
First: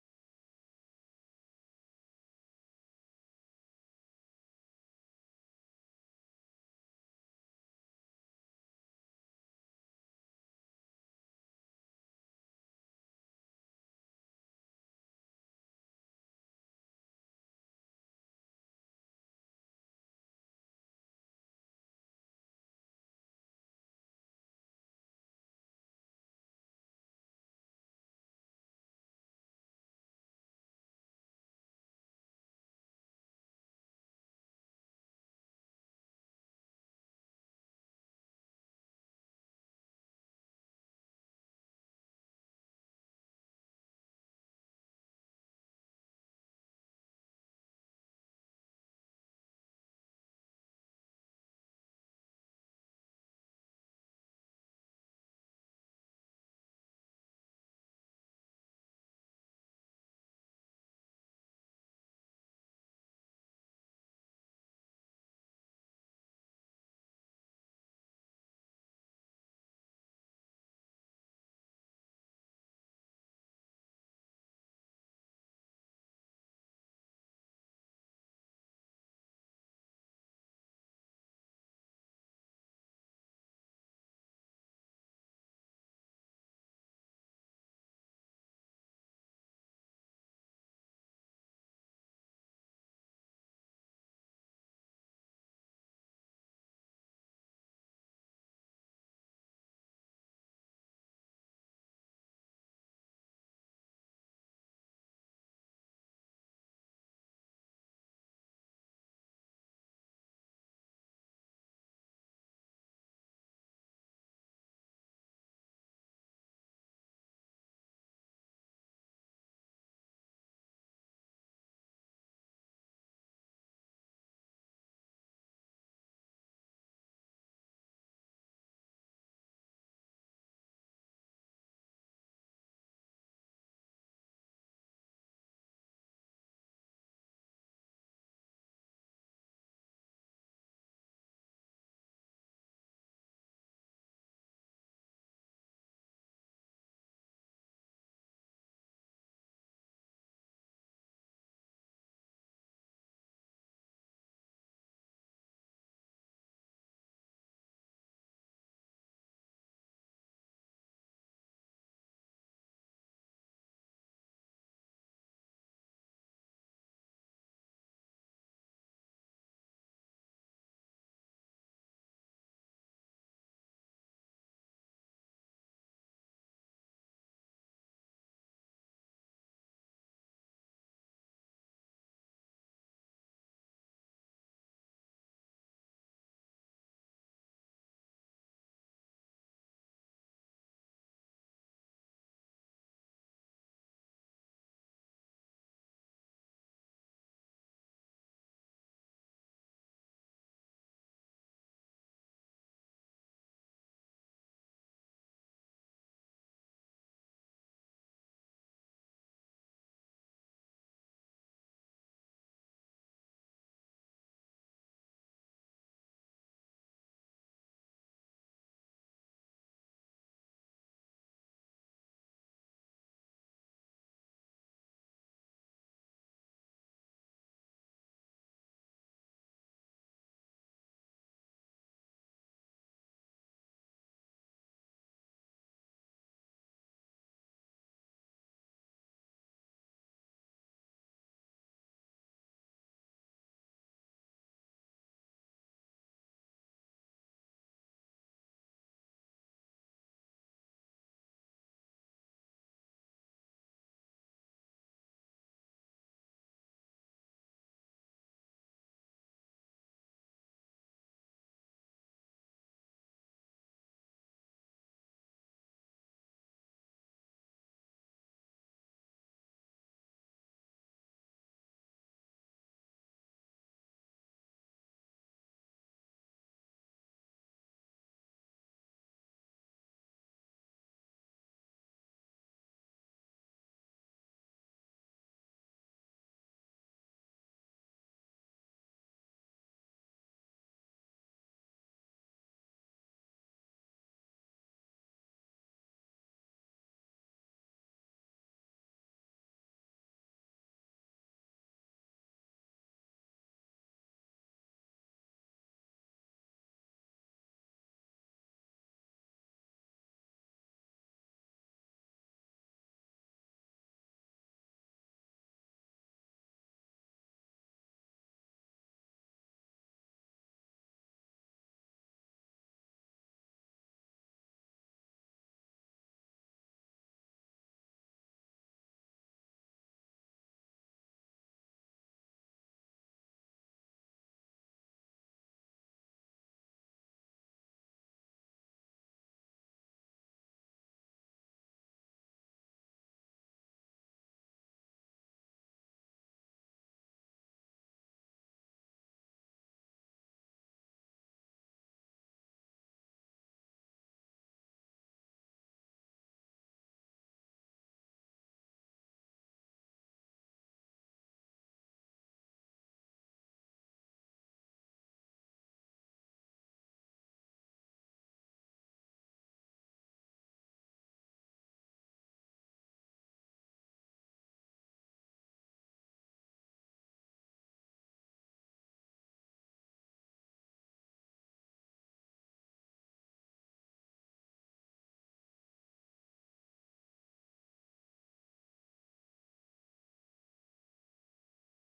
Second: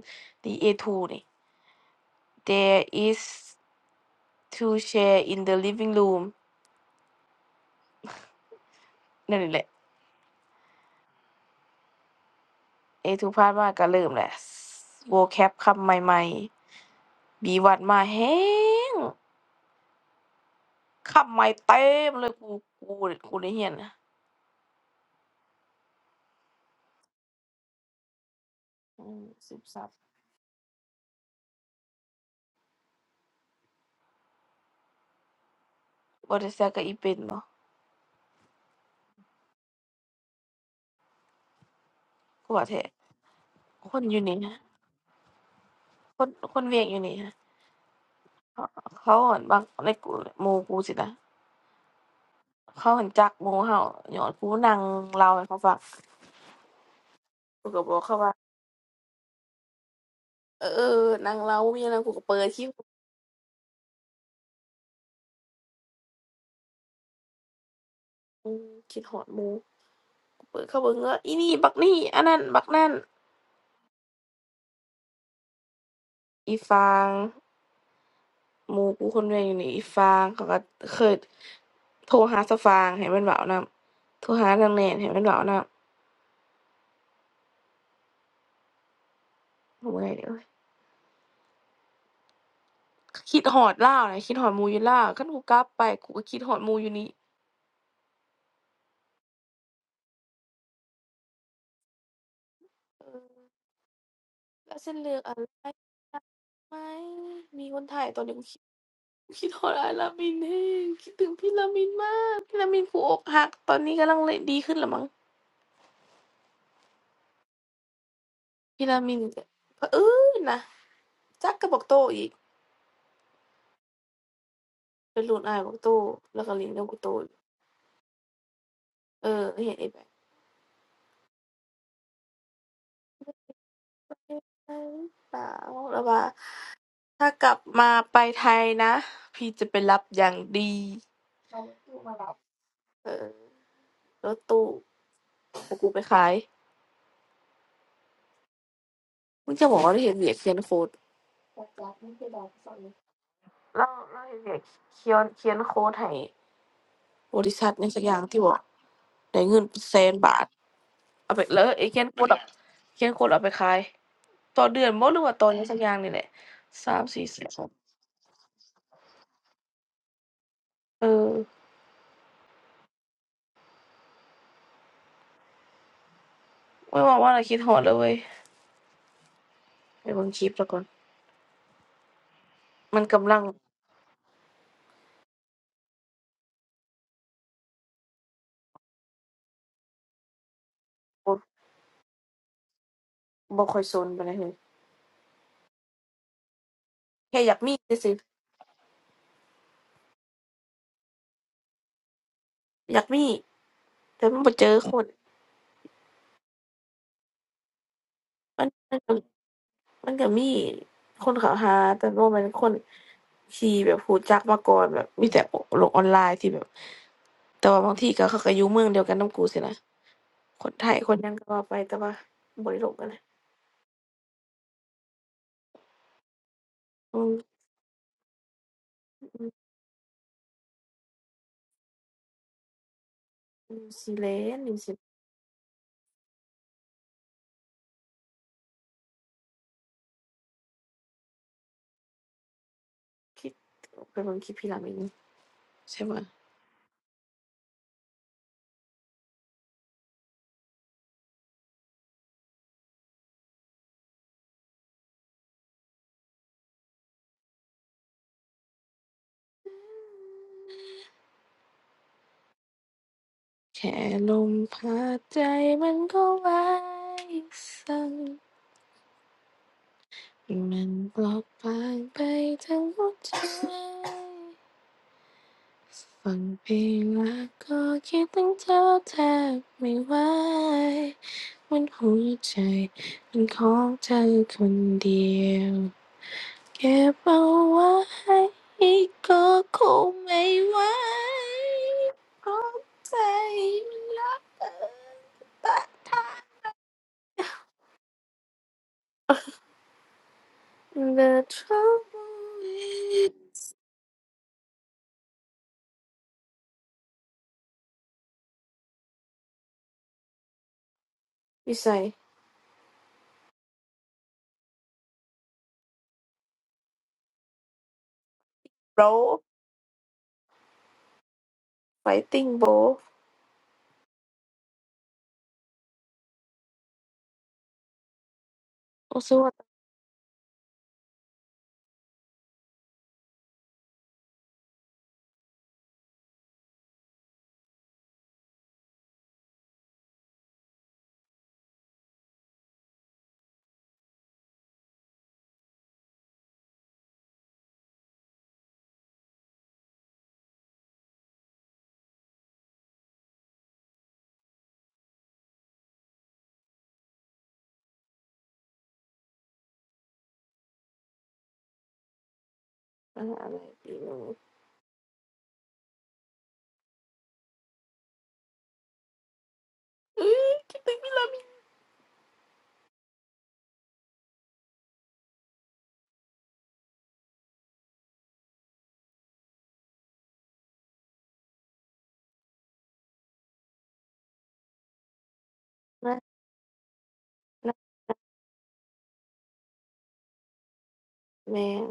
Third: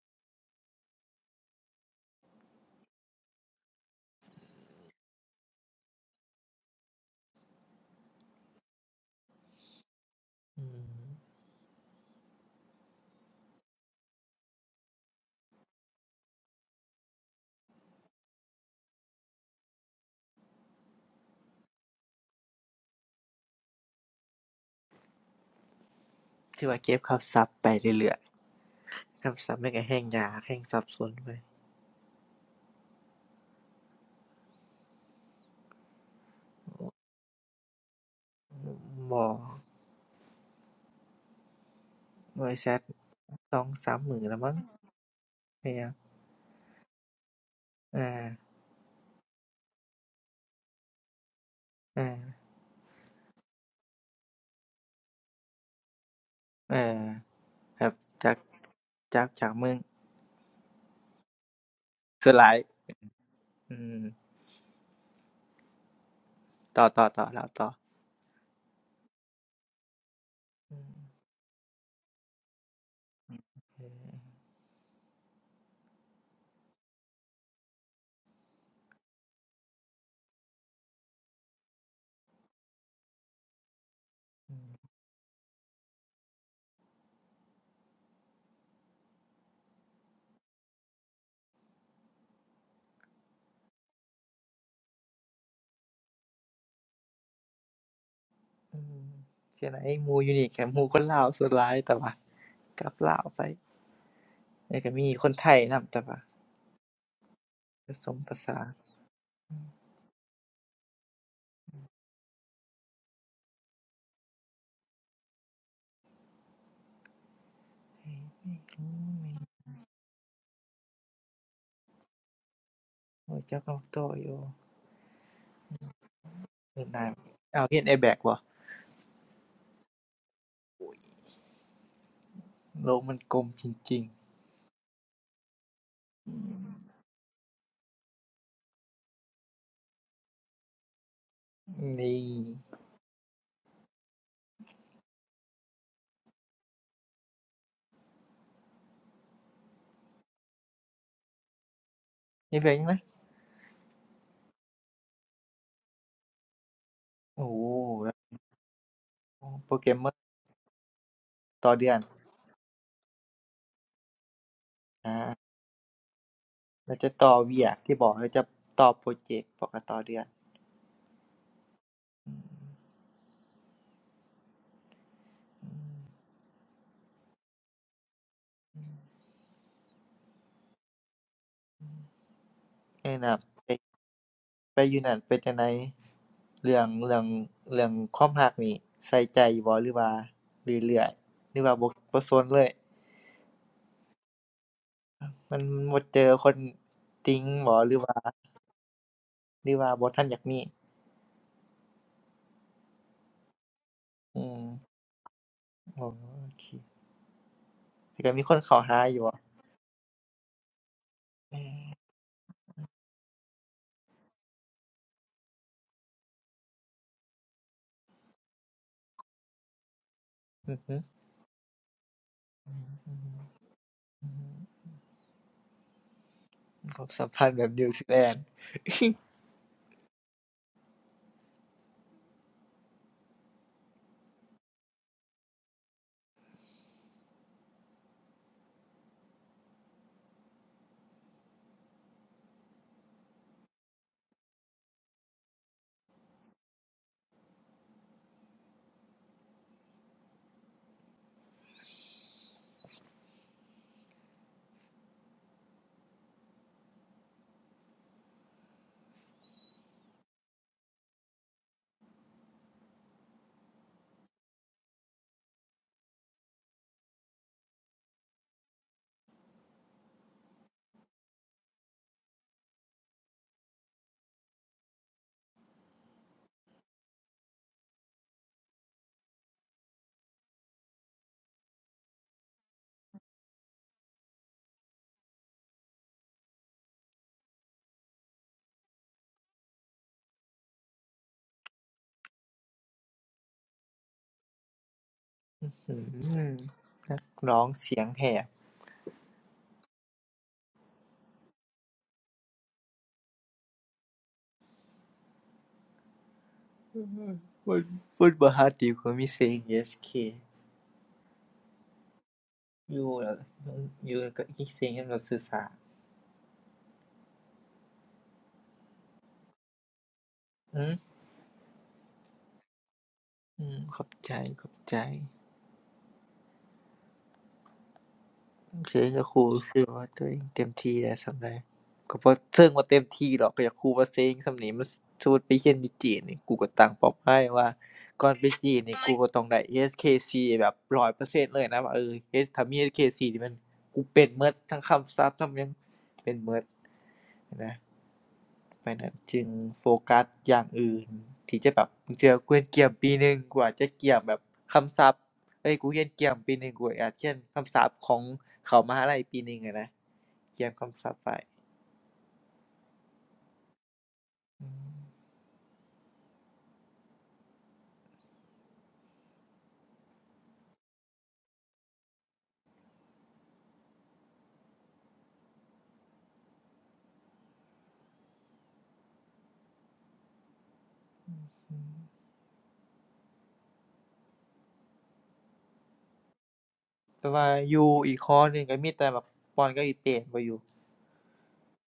Speaker 1: d a ูนี่ There is two chair in the living room นั่นนี่แหละ
Speaker 3: อือ
Speaker 1: A2 Part มาก็เริ่มแหละ vocab คำใหม่ๆ B1 มาแฮงคำใหม่เต็มเลยกูกูกูได้เรียนนะ
Speaker 3: ที่ว่าเก็บคำศัพท์ไปเรื่อยๆรื่อย
Speaker 1: อืม
Speaker 3: คำศั
Speaker 1: ซึ
Speaker 3: บท
Speaker 1: ม
Speaker 3: ม่นก็
Speaker 1: ซับ
Speaker 3: แฮ้งยาแห้งซับสน้
Speaker 1: บ่ได้ซักกับอีเป็นบ่
Speaker 3: อหไปบ่
Speaker 1: กู
Speaker 3: ไว้
Speaker 1: ว่า
Speaker 3: แซต
Speaker 1: แท้
Speaker 3: สอง
Speaker 1: ค
Speaker 3: สาม
Speaker 1: น
Speaker 3: ห
Speaker 1: อ
Speaker 3: มื
Speaker 1: ยู่
Speaker 3: นแล
Speaker 1: นี่
Speaker 3: วมั้
Speaker 1: นะ
Speaker 3: งแม่หย
Speaker 1: คนคนเวียงอยู่นี่นะ
Speaker 3: เออ
Speaker 1: เขาเห็นบางในกูหมูกูสินะ
Speaker 3: เออ
Speaker 1: เขาเห็นจักหมูเฮาหยอนกูนั่งเล่าให้เขาฟัง
Speaker 3: เออ
Speaker 1: กูก็
Speaker 3: ค
Speaker 1: บ
Speaker 3: รั
Speaker 1: อ
Speaker 3: บ
Speaker 1: กเขาว่า
Speaker 3: จากจากจากมึง
Speaker 1: เออนั่งเล่ามีอะไรกูก็
Speaker 3: สุ
Speaker 1: เปิ
Speaker 3: ดห
Speaker 1: ด
Speaker 3: ลาย
Speaker 1: คลิป
Speaker 3: อืมต่อต่อต่อแล้วต่อแ
Speaker 1: กูคิดหอดหมูกูเปิด
Speaker 3: ค
Speaker 1: เข้าเบิ่งเอออีนี่บักนี่อันนั้นบักนั่น
Speaker 3: เอ
Speaker 1: อีฟางหมูกูคนเดียวอยู่นี่อีฟางเขาก็เคยโทรหาสะฟางให้มันเว้านํโทรหาทางแหนนให้มันเว้านํโอ้ยเด้อคิดหอดเล่าวนะคิดหอดหมูอยู่เล่าวคันกูกลับไปกูก็คิดหอดหมูอยู่นี่
Speaker 3: ่ไหนมูยูนี่กมูคนลาวสุดหลายแต่ว่ากลับ
Speaker 1: เอ
Speaker 3: ลาว
Speaker 1: อ
Speaker 3: ไป
Speaker 1: แล้
Speaker 3: แล้
Speaker 1: ว
Speaker 3: วก็
Speaker 1: เส้น
Speaker 3: มี
Speaker 1: เลือก
Speaker 3: ค
Speaker 1: อะ
Speaker 3: น
Speaker 1: ไร
Speaker 3: ไทย
Speaker 1: ได้
Speaker 3: นำแต่ว่า
Speaker 1: ไหมมีคน
Speaker 3: ผ
Speaker 1: ถ่า
Speaker 3: ส
Speaker 1: ย
Speaker 3: ม
Speaker 1: ตอนนี้
Speaker 3: ภา
Speaker 1: กูคิ
Speaker 3: ษา
Speaker 1: ดคิดฮอดอายลามินแห้งคิดถึงพี่ลามินมากพี่ลามินกูอกหักตอนนี้กำลังลดีขึ้นแล้วมั้งพี่ลามินก็เผอิญนะจักกับบอกโตอีก
Speaker 3: โอ้ยเจากออกโตอยู่
Speaker 1: เป็นรุ่นอายบอกโตแล้วก็เลินกั
Speaker 3: เวี
Speaker 1: บ
Speaker 3: ยด
Speaker 1: บอก
Speaker 3: นา
Speaker 1: โตอ
Speaker 3: อาเรียน a แบกบ่
Speaker 1: เออเห็นไอ้แบบ
Speaker 3: โลกมันกลมจริง
Speaker 1: เออเปล่าแล้วว่าถ้ากลับมาไปไทยนะพี่จะไปรับอย่างดีเอารถตู้
Speaker 3: ๆ
Speaker 1: มา
Speaker 3: นี่
Speaker 1: รับเออรถตู้ของกูไปขายมึงจะบอกว่าได้เห็นเหียร์เซียนโคด เราเราเ
Speaker 3: นีเหลืออีไหม
Speaker 1: ย็กเขียนเขียนโค้ดให้บ
Speaker 3: โอ้
Speaker 1: ริ
Speaker 3: โฮ
Speaker 1: ษัทในสักอ
Speaker 3: แล้ว
Speaker 1: ย่างที่บอกได้เงิน
Speaker 3: โปร
Speaker 1: เป็น
Speaker 3: แกร
Speaker 1: แส
Speaker 3: มเมอ
Speaker 1: น
Speaker 3: ร์
Speaker 1: บาทเอาไปแล้ว
Speaker 3: ต่อ
Speaker 1: ไอ้
Speaker 3: เดือ
Speaker 1: เขี
Speaker 3: น
Speaker 1: ยนโค้ดอะเขียนโค้ดเอาไปขายต่อเดือนบ่
Speaker 3: อา
Speaker 1: หรือว่าต่อหยังสักอย่างนี่แหละ
Speaker 3: เรา
Speaker 1: สาม
Speaker 3: จะ
Speaker 1: สี่
Speaker 3: ต่อ
Speaker 1: สิบ
Speaker 3: r e ีย t ที่บอกเราจะต่อโปรเจกต์บอกว่ต่อเดือน
Speaker 1: เออ
Speaker 3: อืม
Speaker 1: ไม่ว่าว่าเราคิดฮอดเลยเว้ยไปเบิ่งคลิปแล้วก่อนมัน
Speaker 3: เอ้ย
Speaker 1: กำ
Speaker 3: นะ
Speaker 1: ลัง
Speaker 3: ไปไปอยู่นั่นเป็นจังใดเรื่องเรื่องเรื่องความรักนี่ใส่ใจอยู่บ่หรือว่าเรื่อยเื่อ
Speaker 1: บ่
Speaker 3: หรือว่าบ่บ่สนเลย
Speaker 1: บ่ค่อยสนปานใดเลย
Speaker 3: มันบ่เจอคน
Speaker 1: แค่
Speaker 3: ติ๊ง
Speaker 1: อยากมี
Speaker 3: บ่หรือ
Speaker 1: ซื่อๆอ
Speaker 3: ว่าหรือว่าบ่ทันอยากมี
Speaker 1: อยากมีแต่มัน
Speaker 3: อื
Speaker 1: บ่เจ
Speaker 3: ม
Speaker 1: อคน
Speaker 3: โอเคแต่ก็มีคน
Speaker 1: มัน
Speaker 3: เข้า
Speaker 1: มั
Speaker 3: หา
Speaker 1: นก็
Speaker 3: อยู่บ่
Speaker 1: มันก็มีคนเขาหาแต่ว่ามันคนที่แบบรู้จักมาก่อนแบบมีแต่โลกออนไลน์ที่แบบแต่ว่าบางทีก็เขาก็อยู่เมืองเดียวกันนำกูสินะคน
Speaker 3: อือ
Speaker 1: ไท
Speaker 3: ฮึ
Speaker 1: ยคนหยังก็ว่าไปแต่ว่าบ่ได้ลงกันนะ
Speaker 3: ความ
Speaker 1: อื
Speaker 3: สัม
Speaker 1: ม
Speaker 3: พันธ์แบบนิวซีแลนด์
Speaker 1: อือนิวซีแลนด์นิวซีคิดไปเบิ่งคลิปพี่หลามินงใช่ป่ะแค่ลมพัดใจมันก็ไหวสั่นมันเปลอบบางไปทั้งหัวใจ ฟังเพลงแล้วก็คิดถึงเธอแทบไม่ไหวบนหัวใจเป็นของเธอคนเดียวเก็บเอาไว้ก็คงไม่ไหวเพราะใจมันรักเธอแต่
Speaker 3: อื
Speaker 1: ถ้า
Speaker 3: มนักร้องเสียงแหบ
Speaker 1: The trouble
Speaker 3: ฟุตฟุตบอลฮาติวก็มีเสียง ESK อเอสเค
Speaker 1: พี่ใส่
Speaker 3: อยู่แล้วอยู่แล้วก็อีกเสียงแนแบ่งเสื่อสาร
Speaker 1: bro
Speaker 3: อืม
Speaker 1: fighting bro
Speaker 3: อืมขอบใจขอบใจ เชือ
Speaker 1: โอ้
Speaker 3: กะ
Speaker 1: ส
Speaker 3: ครู
Speaker 1: วัสดี
Speaker 3: รู้สึกว่าตัวเองเต็มที่แล้วส่รใดก็บ่เชิงว่าเต็มที่ดอกก็อยากครูว่าเซ็งส่ำนี้มันสมมุติไปเรียนอยู่จีนนี่กูก็ตั้งเป้าหมายว่าก่อนไปจีนนี่กูก็ต้องได้เอสเค k c แบบ100%เปอร์เซ็นต์เลยนะว่าเออเฮ็ดถ้ามี HKC นี่มันกูเป็นเบิดทั้งคำศัพท์ทั้งหยังเป็นเบิดนะ ไปนั้นจึงโฟกัสอย่างอื่นที่จะแบบบางเื่อกูเรียนเกีียมปีหนึ่งกูอาจจะเกี่ยมแบบคำศัพท์เอ๊ยกูเรียนเกีียมปีหนึ่งกูอาจเรียนคำศัพท์ของเข้ามหาลัยปีหนึ่งอะนะเกี่ยมคำศัพท์ไป
Speaker 1: อะไรอยู
Speaker 3: อือ
Speaker 1: เอ้ยคิดถึงพี่ลามิ
Speaker 3: แต่ว่า
Speaker 1: นั่
Speaker 3: อ
Speaker 1: น
Speaker 3: ยู่อีกหอหนึ่งก็มีแต่บักป้อนกับอีเป้บ่อยู่
Speaker 1: แม่ง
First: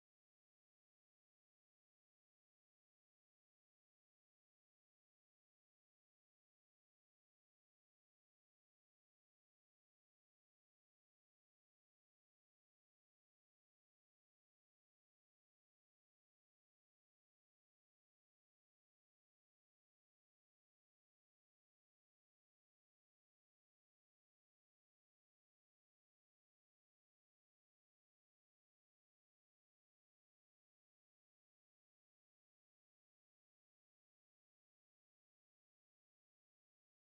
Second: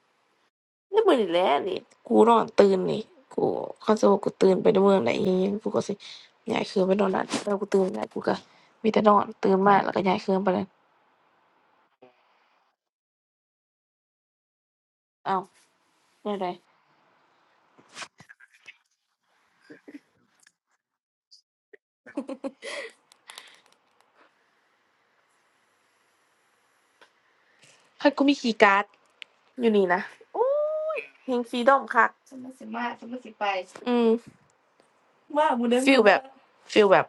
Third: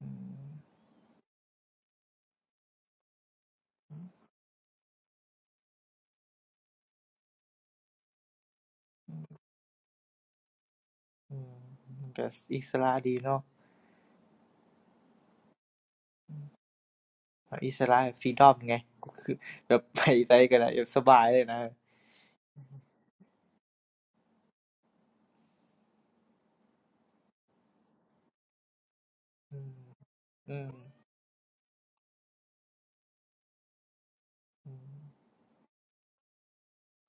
Speaker 3: อือ
Speaker 1: นี่มือนี่แหละนี่กูนอนตื่นนี่กูเขาจะว่ากูตื่นไปในเมืองไหนอีหยังกูก็สิย้ายเครื่องไปนอนนั่นแล้วกูตื่นแล้วกูก็มีแต่นอนตื่นมาแล้วก็ย้ายเครื่องไปนั่น
Speaker 3: อือมันก็อิสระดีเนาะ
Speaker 1: เอ้าวย้ายได้
Speaker 3: อิสระฟีดอมไงก็คือแบบไปไสก็ได้แบบสบายเลยนะ
Speaker 1: คันกูมีคีย์การ์ดอยู่นี่นะ
Speaker 3: อื
Speaker 1: เฮงฟรีดอมคักฉันมาสิมาฉันมาสิไปอืม
Speaker 3: อือ
Speaker 1: ว่าหมูเด้งฟีลแบบฟิลแบบ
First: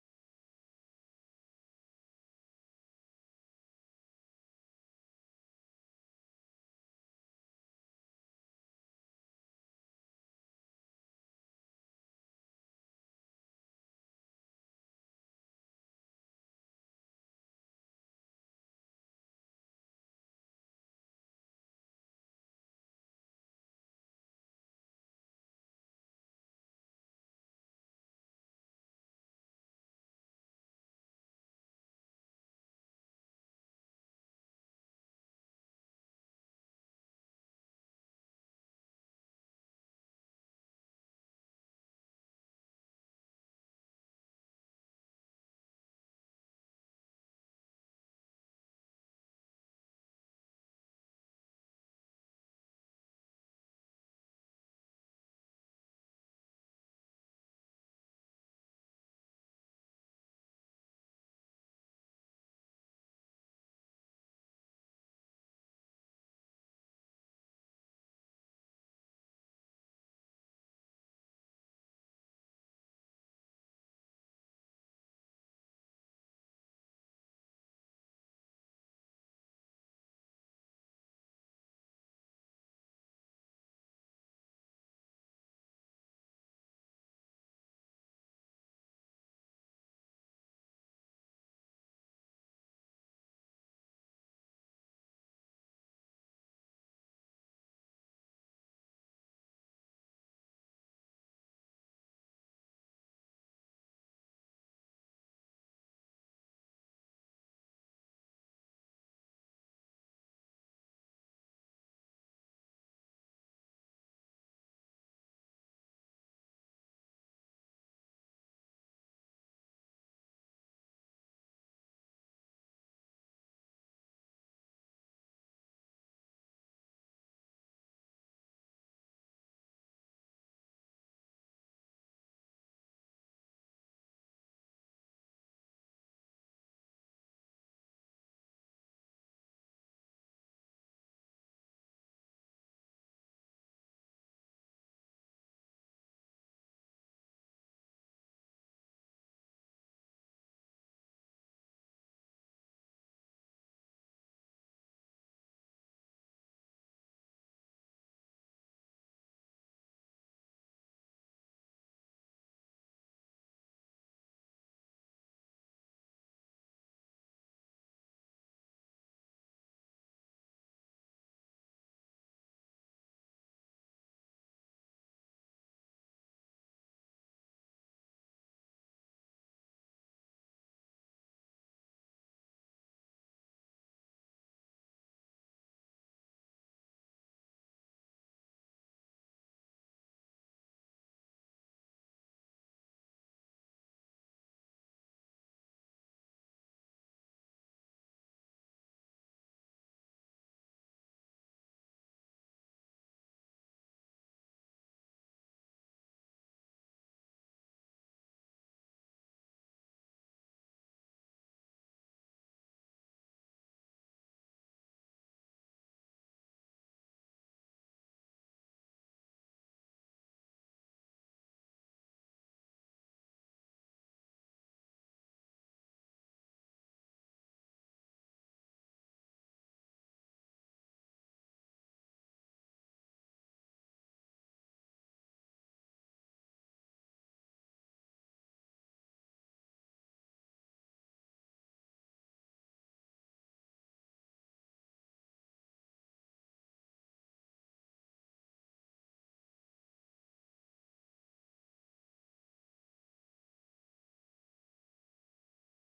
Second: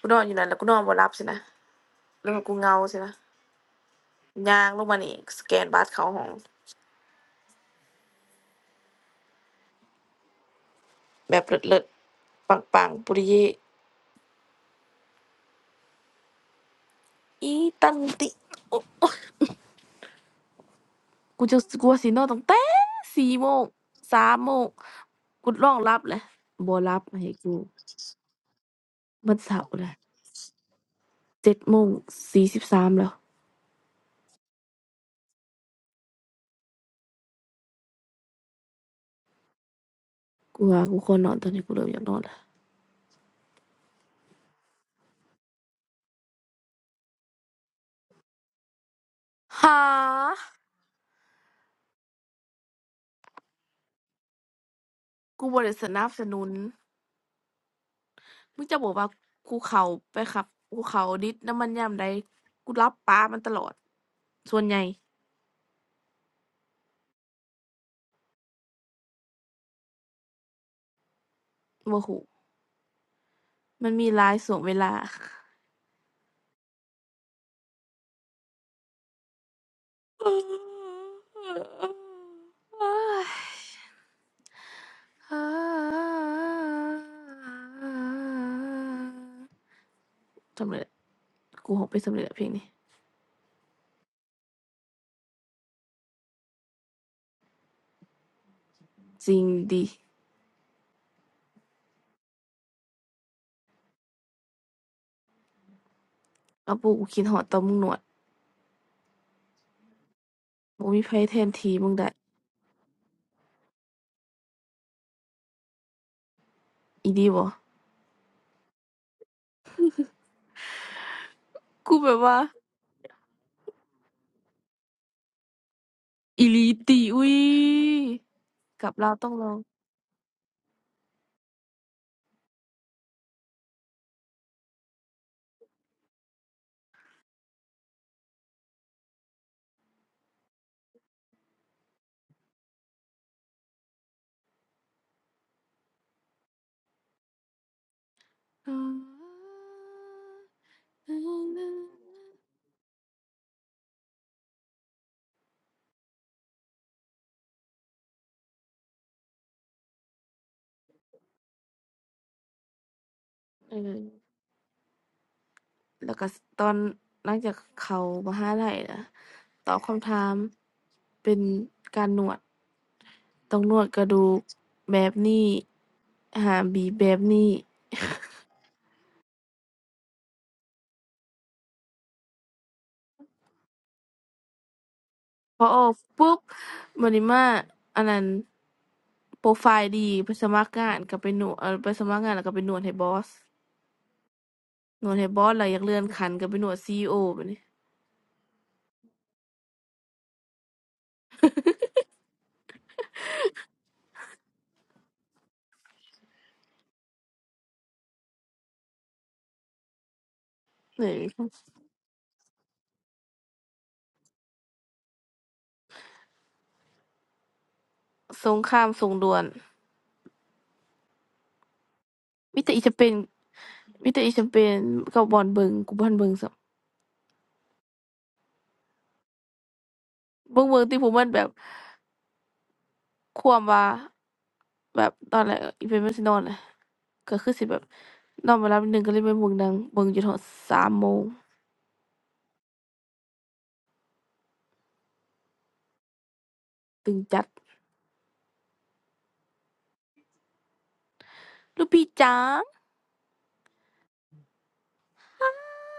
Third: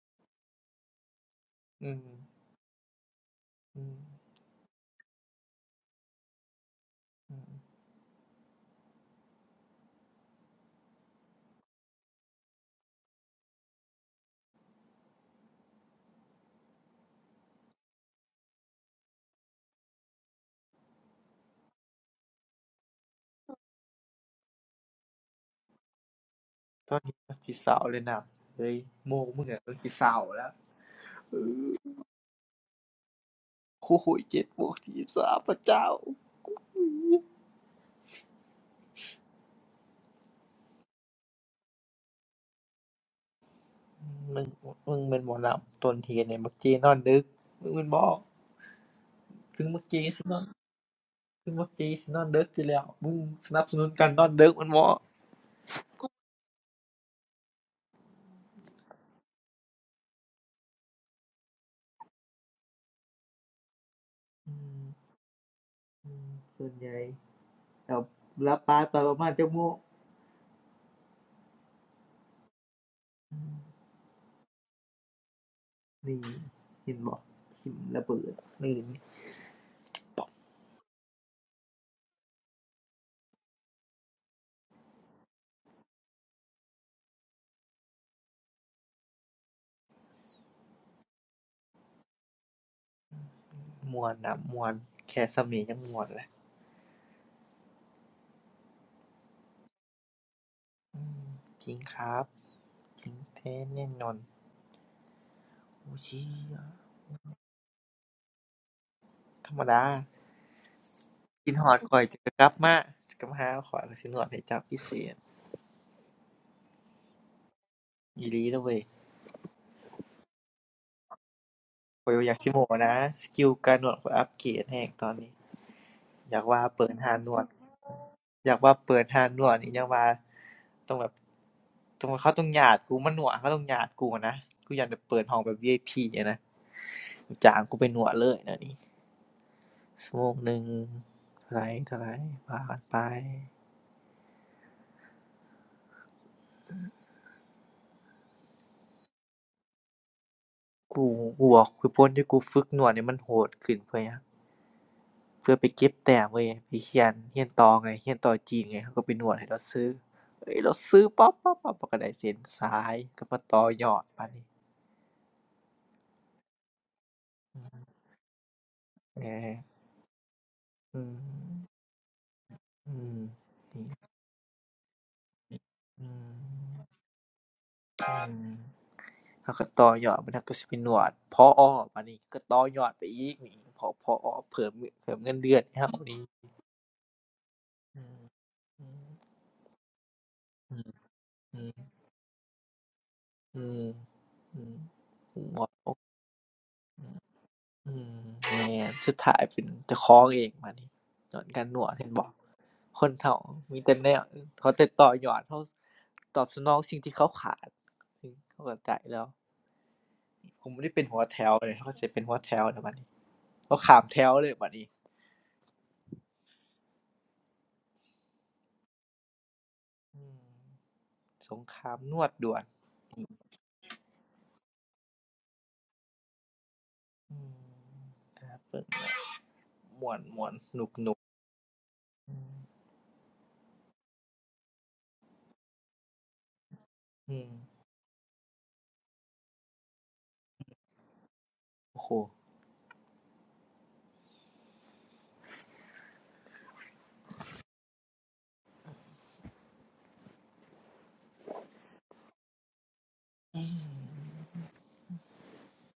Speaker 1: กูนอนอยู่นั่นแล้วกูนอนบ่หลับสินะ
Speaker 3: อือ
Speaker 1: แล้วก็กูเหงาสินะ
Speaker 3: อืออือ
Speaker 1: ย่างลงมานี่สแกนบัตรเขาของ
Speaker 3: อือ
Speaker 1: แบบเลิศๆปังๆปุริเยอีตันติ กูจะสกูว่าสินอนตั้งแต่สโมงสามโมงกูลองหลับแหละบ่ห
Speaker 3: ต
Speaker 1: ลั
Speaker 3: อน
Speaker 1: บ
Speaker 3: นี้
Speaker 1: ให้
Speaker 3: มันสิ
Speaker 1: กู
Speaker 3: สาวเลยนะเฮ้ยโมง
Speaker 1: มัน
Speaker 3: มึง
Speaker 1: เช้า
Speaker 3: อะมันสิ
Speaker 1: แล้ว
Speaker 3: สาวแล้ว
Speaker 1: เจ็ดโมงสสิบสามแล้ว
Speaker 3: คู่หูยเจ็ดบวกสี่สาวพระเจ้า
Speaker 1: กูว่ากูควรนอนตอนนี้กูเริ่มอยากนอนแล้ว
Speaker 3: มึงมึงเป็นหมอลำต้นเหตุเนี่ยมักจีนอนดึกมึงเป็นบอถึง
Speaker 1: หา
Speaker 3: มักจีสินอนถึงมักจีสินอนดึกอยู่แล้วมึงสนับสนุนการนอนดึกมันบอม
Speaker 1: กูบ่ได้สนับสนุนมึงจะบอกว่ากูเข้าไปขับกูเข้าดิสน้ำมันยามใดกูหลับป๊ามันตลอด
Speaker 3: อ
Speaker 1: ส่วนใหญ่
Speaker 3: ืมส่วนใหญ่เรารับปลาตอนประมาณจะโมง
Speaker 1: บ่รู้
Speaker 3: อืม
Speaker 1: มันมีหลายช่วงเวลา
Speaker 3: นี่เห็นบอกหิมระเบิดนี่ป
Speaker 1: เ
Speaker 3: อก
Speaker 1: อ้ย สำเร็จกูหกไปสำเร็จอะเพลงนี้
Speaker 3: มวนนะมวนแค่สมียงยังมวนเลย
Speaker 1: จริงดิ
Speaker 3: อืมจริงครับ จริงแท้แน่นอนโอ้ชี่ย
Speaker 1: แล้วปูกูคิดหอดตอนมึงหนวด
Speaker 3: ธรรมดา
Speaker 1: บ่มีไผแทน
Speaker 3: กินฮ
Speaker 1: ที
Speaker 3: อด
Speaker 1: มึง
Speaker 3: ข้อย
Speaker 1: ได้
Speaker 3: จะกลับมาเจ้าับมาหาข้อยข้อยสินวดให้เจ้าพิเศษ
Speaker 1: อีดีบ่
Speaker 3: อีหลีเด้อเว้ย
Speaker 1: กู
Speaker 3: ข้
Speaker 1: แบ
Speaker 3: อย
Speaker 1: บ
Speaker 3: บ่อยา
Speaker 1: ว่า
Speaker 3: กสิโม้นะสกิลการนวดข้อยอัปเกรดแรงตอนนี้อยา
Speaker 1: อี
Speaker 3: ก
Speaker 1: ห
Speaker 3: ว่า
Speaker 1: ลี
Speaker 3: เปิด
Speaker 1: ติ
Speaker 3: ร้าน
Speaker 1: อุ้
Speaker 3: น
Speaker 1: ย
Speaker 3: วดอยากว่า
Speaker 1: กลับ
Speaker 3: เปิด
Speaker 1: ลาว
Speaker 3: ร้า
Speaker 1: ต้
Speaker 3: น
Speaker 1: อง
Speaker 3: น
Speaker 1: ล
Speaker 3: ว
Speaker 1: อ
Speaker 3: ด
Speaker 1: ง
Speaker 3: นี่ยังว่าต้องแบบต้องเขาต้องญาติกูมานวดเขาต้องญาติกูอะนะกูย้านแบบเปิดห้องแบบ VIP อพีอะนะจ้างกูไปนวดเลยเดี๋ยวนี้ชั่วโมงหนึ่งเท่าไรเท่าไรว่ากันไป กูกูบอกคือคนที่กูฝึกนวดให้มันโหดขึ้นเพื่อหยังเพื่อไปเก็บแต้มเว้ยไปเรียนเรียนต่อไงเรียนต่อจีนไงเขาก็ไปนวดให้เลาซื้อเฮ้ยเลาซื้อปั๊บปั๊บปั๊บเลาก็ได้เส้นสายก็มาต่อ
Speaker 1: เอ
Speaker 3: ยอ
Speaker 1: อ
Speaker 3: ดบัดนี้
Speaker 1: แล้วก็ตอนหลังจากเขามหาลัยนะ
Speaker 3: เออ
Speaker 1: ตอบคำถาม
Speaker 3: อืม
Speaker 1: เป็นการหนวด
Speaker 3: อืม
Speaker 1: ต้องนว
Speaker 3: ่
Speaker 1: ดก
Speaker 3: อ
Speaker 1: ระดูกแบบนี้
Speaker 3: อืม
Speaker 1: หามบีบแบบนี้
Speaker 3: อืมเขาก็ต่อยอดบัดนั้นก็สิไปนวดผอบัดนี้ก็ต่อยอดไปอีกนี่ผอผอเพิ่มเพิ่มเงินเดือ
Speaker 1: พ
Speaker 3: น
Speaker 1: ออ
Speaker 3: ให้
Speaker 1: อก
Speaker 3: เรานี่
Speaker 1: ปุ๊บบัดนี้มาอันนั้น
Speaker 3: อืม
Speaker 1: โปรไฟล์ดีไปสมัคร
Speaker 3: อื
Speaker 1: งา
Speaker 3: ม
Speaker 1: นก็ไปหนวด
Speaker 3: อื
Speaker 1: เอ่อ
Speaker 3: ม
Speaker 1: ไปสมัครงานแล้วก็ไปหนวดให้บอส
Speaker 3: อืมอืม
Speaker 1: หนวดให้บอส
Speaker 3: หั
Speaker 1: แล้
Speaker 3: ว
Speaker 1: วอยาก
Speaker 3: โอ
Speaker 1: เลื่อนขั้นก็ไปหนวด CEO บัดนี้
Speaker 3: อืมแม่นสุดท้ายเป็นเจ้าของเองบัดนี้โดนกันนั่วเห็นบ่คนเรามีแต่แนวเขาแต่ต่อยอดเราตอบสนองสิ่งที่เขาขาดอือเขาเข้าใจแล้วผมบ่ได้
Speaker 1: เห
Speaker 3: เป็น
Speaker 1: นื่ย
Speaker 3: หัวแถวเลยเขาสิเป็นหัวแถวแล้วบัดนี้เขาข้ามแถวเลยบัดนี้
Speaker 1: สงครามส่งด่วน
Speaker 3: อืมสงครามนวดด่ว
Speaker 1: มิ
Speaker 3: น
Speaker 1: แต่อีจะเป็นมิแต่อีจะเป็นกับบอลเบิงกูบอลเบิงสับ
Speaker 3: อืมหาเบิ่งม่วนม่วน
Speaker 1: เบิง
Speaker 3: ห
Speaker 1: เบิง
Speaker 3: นุก
Speaker 1: ที่ผ
Speaker 3: หนุ
Speaker 1: ม
Speaker 3: ก
Speaker 1: มันแบบ
Speaker 3: อืม
Speaker 1: ความว่าแบบตอนแรกอีเป็นมันสินอนแะ ก็
Speaker 3: อื
Speaker 1: คื
Speaker 3: อ
Speaker 1: อสิแบบนอนบ่หลับนิดหนึ่งก็เลยไปเบิ่งหนังเบิ่งจนฮอด3โมง
Speaker 3: โอ้โฮ
Speaker 1: ตึงจัดลูกพี่จ๋า
Speaker 3: อือ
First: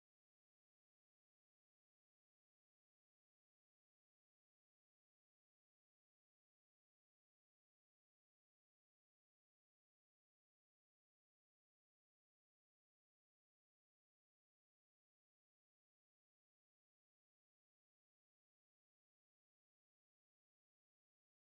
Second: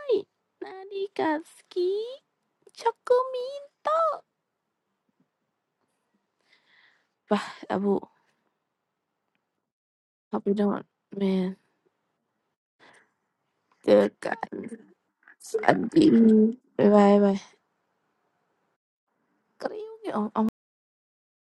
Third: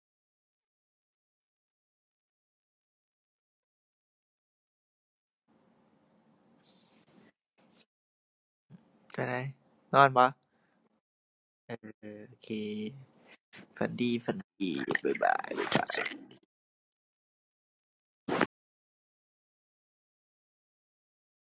Speaker 1: ย i นาดีกาสกิช็อกโกมินโตะไปอาบุ
Speaker 3: จั่งใดนอนบ่
Speaker 1: เราไปนอนแม่น
Speaker 3: เออโอเค ฝั
Speaker 1: เจ
Speaker 3: น
Speaker 1: อ
Speaker 3: ดีฝั
Speaker 1: กั
Speaker 3: น
Speaker 1: น
Speaker 3: ดี บ๊ายบาย
Speaker 1: ฝันดีบ๊ายบายบ๊ายบายกริ๊วเอาเอา